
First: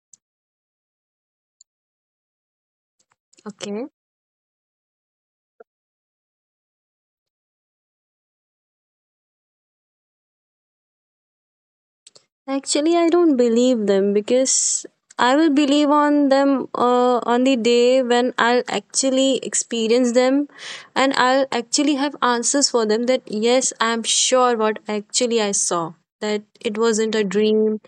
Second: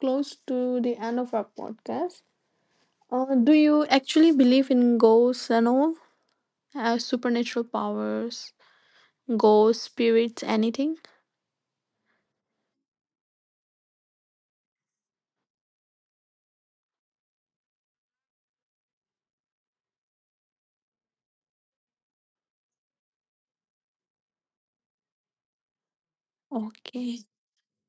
Speaker 1: close to the end of our podcast, do you
Speaker 2: Okay.
Speaker 1: actually believe in ghosts and all supernatural powers, ghosts, spirits, anything?
Speaker 2: Actually, I don't believe them because I will believe on them on the day when I'll actually experience them, and I'll actually have answers for them that yes, I'm sure what actually I saw, that it wasn't
Speaker 1: Okay.
Speaker 2: a dream,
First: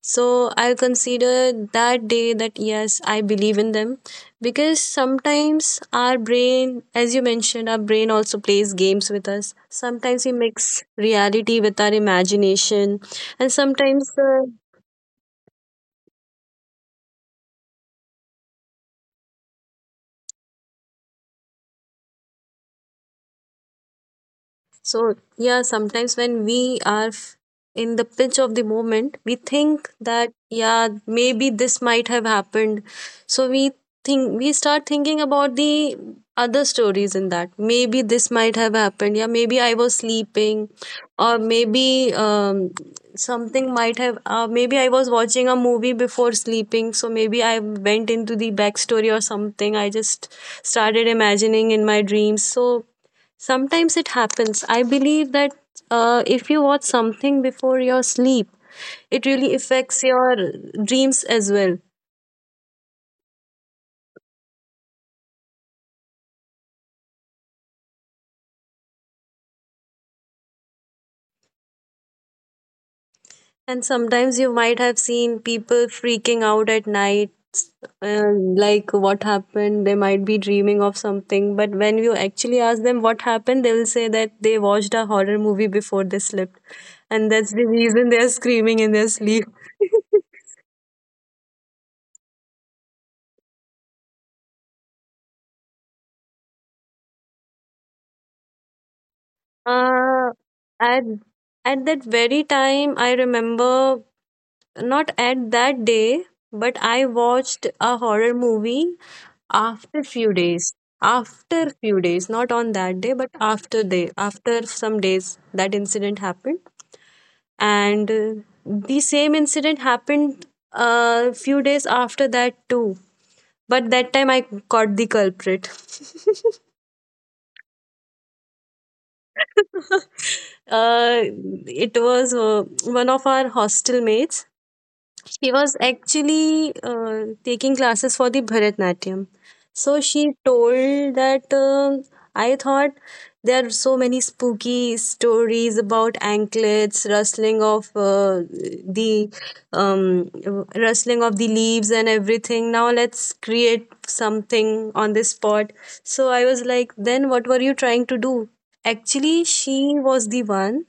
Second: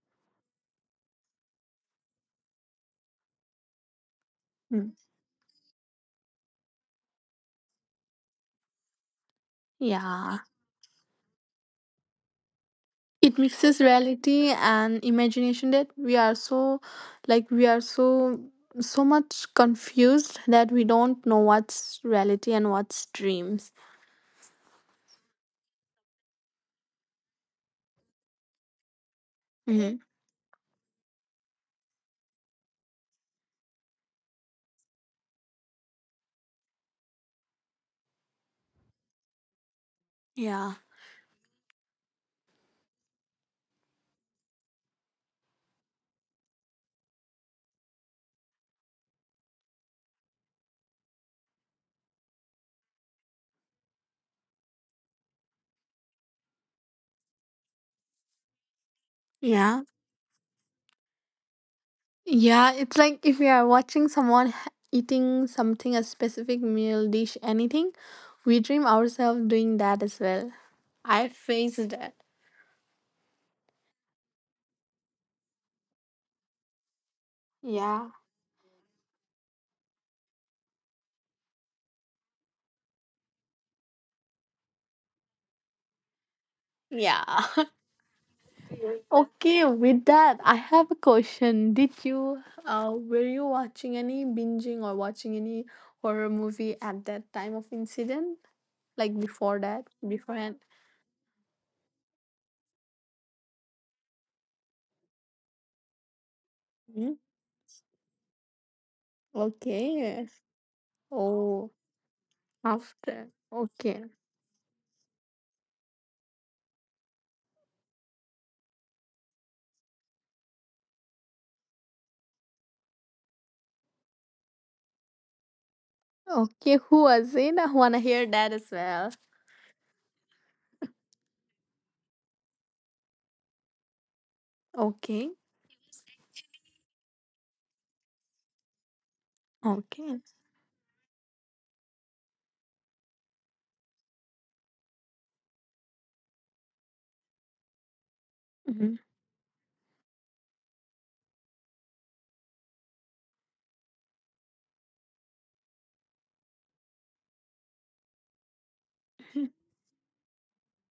Speaker 2: so I'll consider that day that yes, I believe in them because
Speaker 1: Mm.
Speaker 2: sometimes our brain, as you mentioned, our brain also plays games with us. Sometimes we
Speaker 1: Yeah,
Speaker 2: mix reality with our imagination,
Speaker 1: it
Speaker 2: and
Speaker 1: mixes
Speaker 2: sometimes
Speaker 1: reality
Speaker 2: the—
Speaker 1: and imagination that we are so like we are so so much confused that we don't know what's reality and what's dreams.
Speaker 2: So, yeah, sometimes when we are in the pinch of the moment, we think
Speaker 1: Mhm.
Speaker 2: that, yeah, maybe this might have happened. So, we think we start thinking about the other stories in that. Maybe this might have happened. Yeah, maybe I was sleeping,
Speaker 1: Yeah.
Speaker 2: or maybe something might have, maybe I was watching a movie before sleeping. So, maybe I went into the backstory or something. I just started imagining in my dreams. So, sometimes it happens. I believe that if you watch something before your sleep, it really
Speaker 1: Yeah.
Speaker 2: affects your dreams as well.
Speaker 1: Yeah, it's like if you are watching someone eating something, a specific meal, dish, anything, we dream ourselves doing that as well. I faced that.
Speaker 2: And sometimes you might have seen people freaking out at night,
Speaker 1: Yeah.
Speaker 2: like what happened. They might be dreaming of something, but when you actually ask them what happened, they will say that they watched a horror movie before they slept, and
Speaker 1: Yeah.
Speaker 2: that's the reason they are screaming in their
Speaker 1: *laughs*
Speaker 2: sleep.
Speaker 1: Okay, with
Speaker 2: *laughs*
Speaker 1: that, I have a question. Did you, were you watching any binging or watching any horror movie at that time of incident? Like before that,
Speaker 2: Uh,
Speaker 1: beforehand?
Speaker 2: at at that very time, I remember not at that day, but I
Speaker 1: Mhm.
Speaker 2: watched a horror movie after
Speaker 1: Okay.
Speaker 2: few days. After
Speaker 1: Oh,
Speaker 2: few days, not on that day, but
Speaker 1: after.
Speaker 2: after
Speaker 1: Okay.
Speaker 2: day, after some days, that incident happened, and the same incident happened a few days after that too. But that time I caught the culprit.
Speaker 1: Okay, who was in? I wanna hear that as well.
Speaker 2: *laughs* uh, it was one of our hostel mates.
Speaker 1: Okay,
Speaker 2: She was actually taking classes for the Bharatnatyam. So
Speaker 1: okay.
Speaker 2: she told that I thought there are so many spooky stories about anklets, rustling of
Speaker 1: Mhm.
Speaker 2: the um, rustling of the leaves and everything. Now let's create something on this spot. So I was like, then what were you trying to do? Actually,
Speaker 1: *laughs*
Speaker 2: she was the one,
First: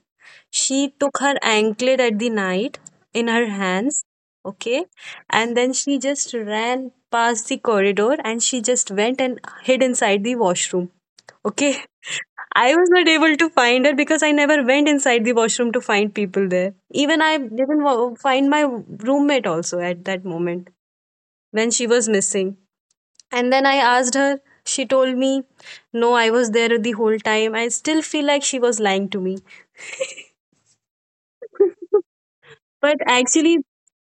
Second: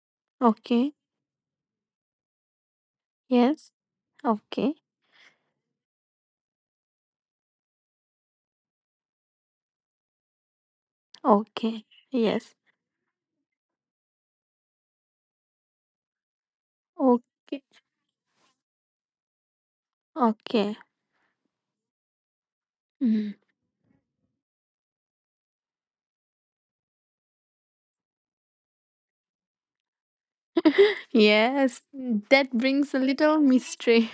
Speaker 2: she
Speaker 1: Okay,
Speaker 2: took her anklet at the night in her
Speaker 1: yes,
Speaker 2: hands,
Speaker 1: okay,
Speaker 2: okay, and then she just ran past the corridor and she just went and hid inside the washroom, okay.
Speaker 1: okay,
Speaker 2: *laughs*
Speaker 1: yes,
Speaker 2: I was not able to find her because I never went inside the washroom to find people there. Even I
Speaker 1: okay,
Speaker 2: didn't find my roommate also at that moment
Speaker 1: okay.
Speaker 2: when she was missing.
Speaker 1: Mhm.
Speaker 2: And then I asked her, she told me, "No, I was there the whole time." I still feel like she was lying to me.
Speaker 1: *laughs* Yes, that brings
Speaker 2: But
Speaker 1: a little
Speaker 2: actually,
Speaker 1: mystery.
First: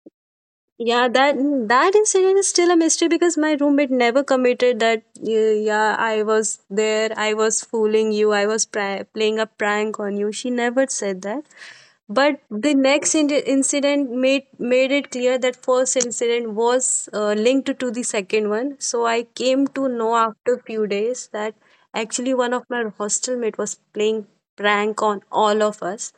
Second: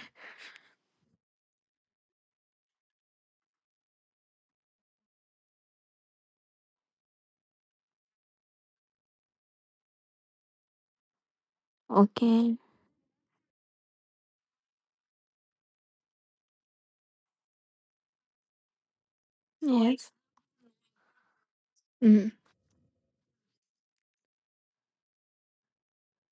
Speaker 2: yeah, that that incident is still a mystery because my roommate never committed that. "Yeah, yeah, I was there. I was fooling you. I was playing a prank on you." She never said that. But
Speaker 1: Okay,
Speaker 2: the next incident made it clear that first incident was linked to the second one. So I came to
Speaker 1: yes.
Speaker 2: know after few days that
Speaker 1: Mhm.
Speaker 2: actually one of my hostel mate was playing prank on all of us.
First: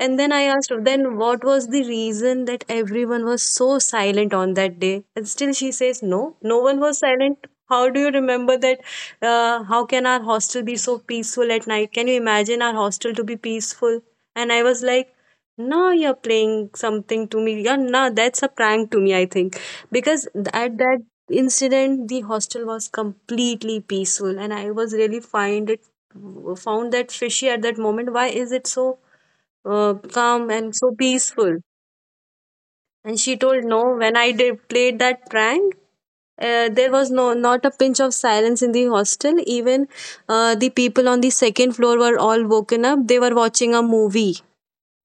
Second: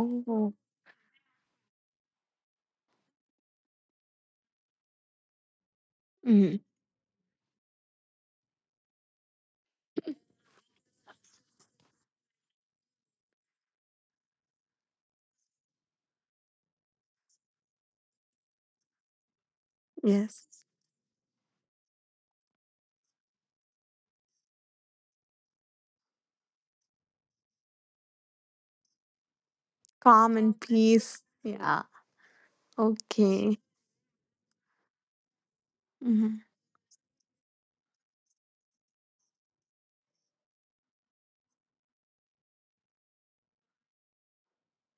Speaker 2: And then I asked, then what was the reason that everyone was so silent on that day? And still she says, no, no
Speaker 1: Mhm.
Speaker 2: one was silent. How do you remember that? How can our hostel be so peaceful at night? Can you imagine our hostel to be peaceful? And I was like, no, you're playing something to me. Yeah, no, that's a prank to me, I think. Because
Speaker 1: Yes,
Speaker 2: at that incident, the hostel was completely peaceful. And I was really find it, found that fishy at that moment. Why is it so
Speaker 1: calm
Speaker 2: calm
Speaker 1: and
Speaker 2: and so
Speaker 1: peace.
Speaker 2: peaceful?
Speaker 1: Yeah,
Speaker 2: And she told,
Speaker 1: okay.
Speaker 2: no, when I did played that prank,
Speaker 1: Mhm.
Speaker 2: there was no not a pinch of silence in the hostel even the people on the second floor were all woken up, they were watching a movie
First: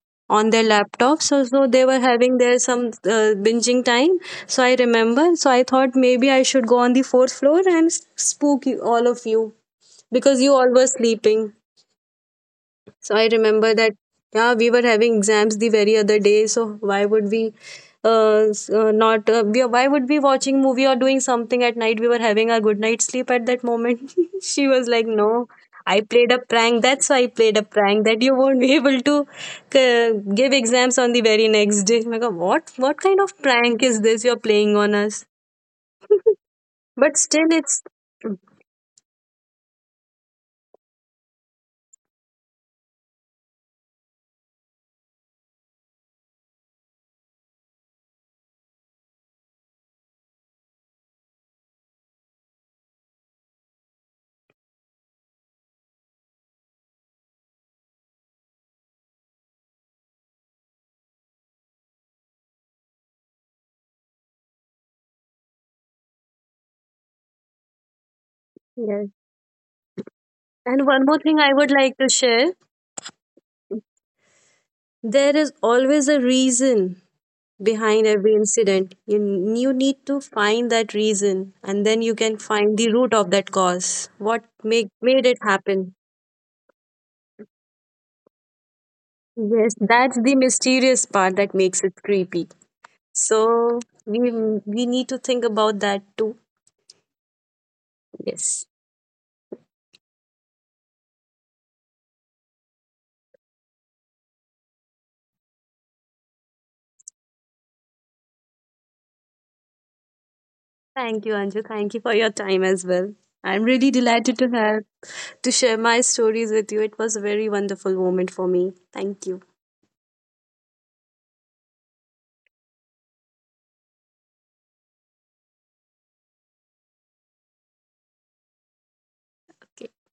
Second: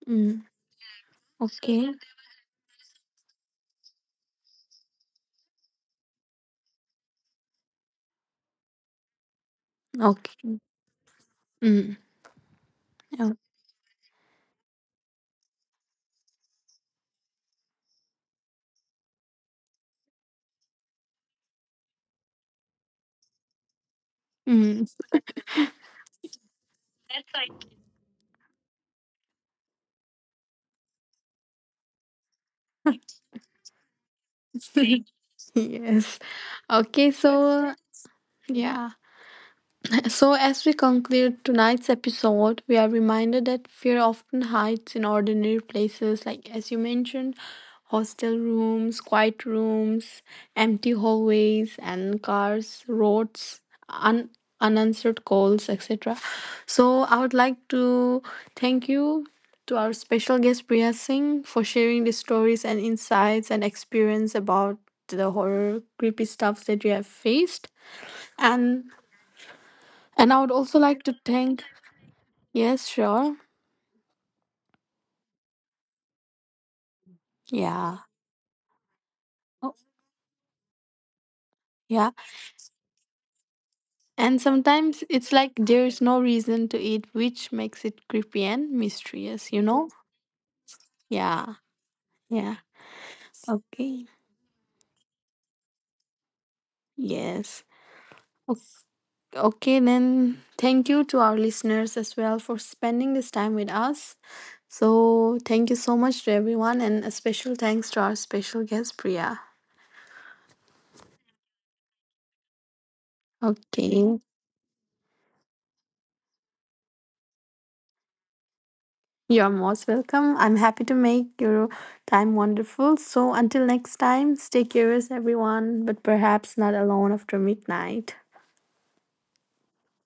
Speaker 1: Hmm.
Speaker 2: on their laptops. So, so they
Speaker 1: Okay,
Speaker 2: were having their some binging time. So I remember. So I thought maybe I should go on the fourth floor and spook you, all of you because you
Speaker 1: okay.
Speaker 2: all were sleeping.
Speaker 1: Mm.
Speaker 2: So I
Speaker 1: Oh,
Speaker 2: remember that yeah, we were having exams the very other day. So why would we s- not we, why would we watching movie or doing something at night? We were having our good night sleep at that moment. *laughs* She was
Speaker 1: mm.
Speaker 2: like, no. I played a prank. That's why I played a prank that you won't be able to give exams on the very next day. I'm like, what? What kind of prank is this you're playing on us?
Speaker 1: *laughs* Yes. Okay,
Speaker 2: But still,
Speaker 1: so
Speaker 2: it's
Speaker 1: Yeah. *laughs* So, as we conclude tonight's episode, we are reminded that fear often hides in ordinary places, like as you mentioned, hostel rooms, quiet rooms, empty hallways, and cars, roads, un- unanswered calls, etc. So, I would like to thank you to our special guest Priya Singh for sharing the stories and insights and experience about the horror creepy stuff that you have faced, and
Speaker 2: yes.
Speaker 1: and I would also
Speaker 2: And
Speaker 1: like
Speaker 2: one
Speaker 1: to
Speaker 2: more thing I
Speaker 1: thank.
Speaker 2: would like to share.
Speaker 1: Yes, sure.
Speaker 2: There is always a reason
Speaker 1: Yeah.
Speaker 2: behind every incident. You
Speaker 1: Oh,
Speaker 2: need to find that reason and then
Speaker 1: yeah.
Speaker 2: you can find the root of that cause.
Speaker 1: And
Speaker 2: What
Speaker 1: sometimes
Speaker 2: made
Speaker 1: it's
Speaker 2: it
Speaker 1: like
Speaker 2: happen?
Speaker 1: there's no reason to eat, which makes it creepy and mysterious, you
Speaker 2: Yes,
Speaker 1: know?
Speaker 2: that's the mysterious part that
Speaker 1: Yeah.
Speaker 2: makes it creepy.
Speaker 1: Yeah.
Speaker 2: So
Speaker 1: Okay.
Speaker 2: we we need to think about that too.
Speaker 1: Yes.
Speaker 2: Yes.
Speaker 1: Okay. Okay, then thank you to our listeners as well for spending this time with us. So, thank you so much to everyone, and a special thanks to our special guest, Priya.
Speaker 2: Thank you, Anju. Thank you for your time as well. I'm really
Speaker 1: Okay.
Speaker 2: delighted to have to share my stories with you. It was a very wonderful moment for me. Thank you.
Speaker 1: You're most welcome. I'm happy to make your time wonderful. So until next time, stay curious, everyone, but perhaps not alone after midnight.
Speaker 2: Okay.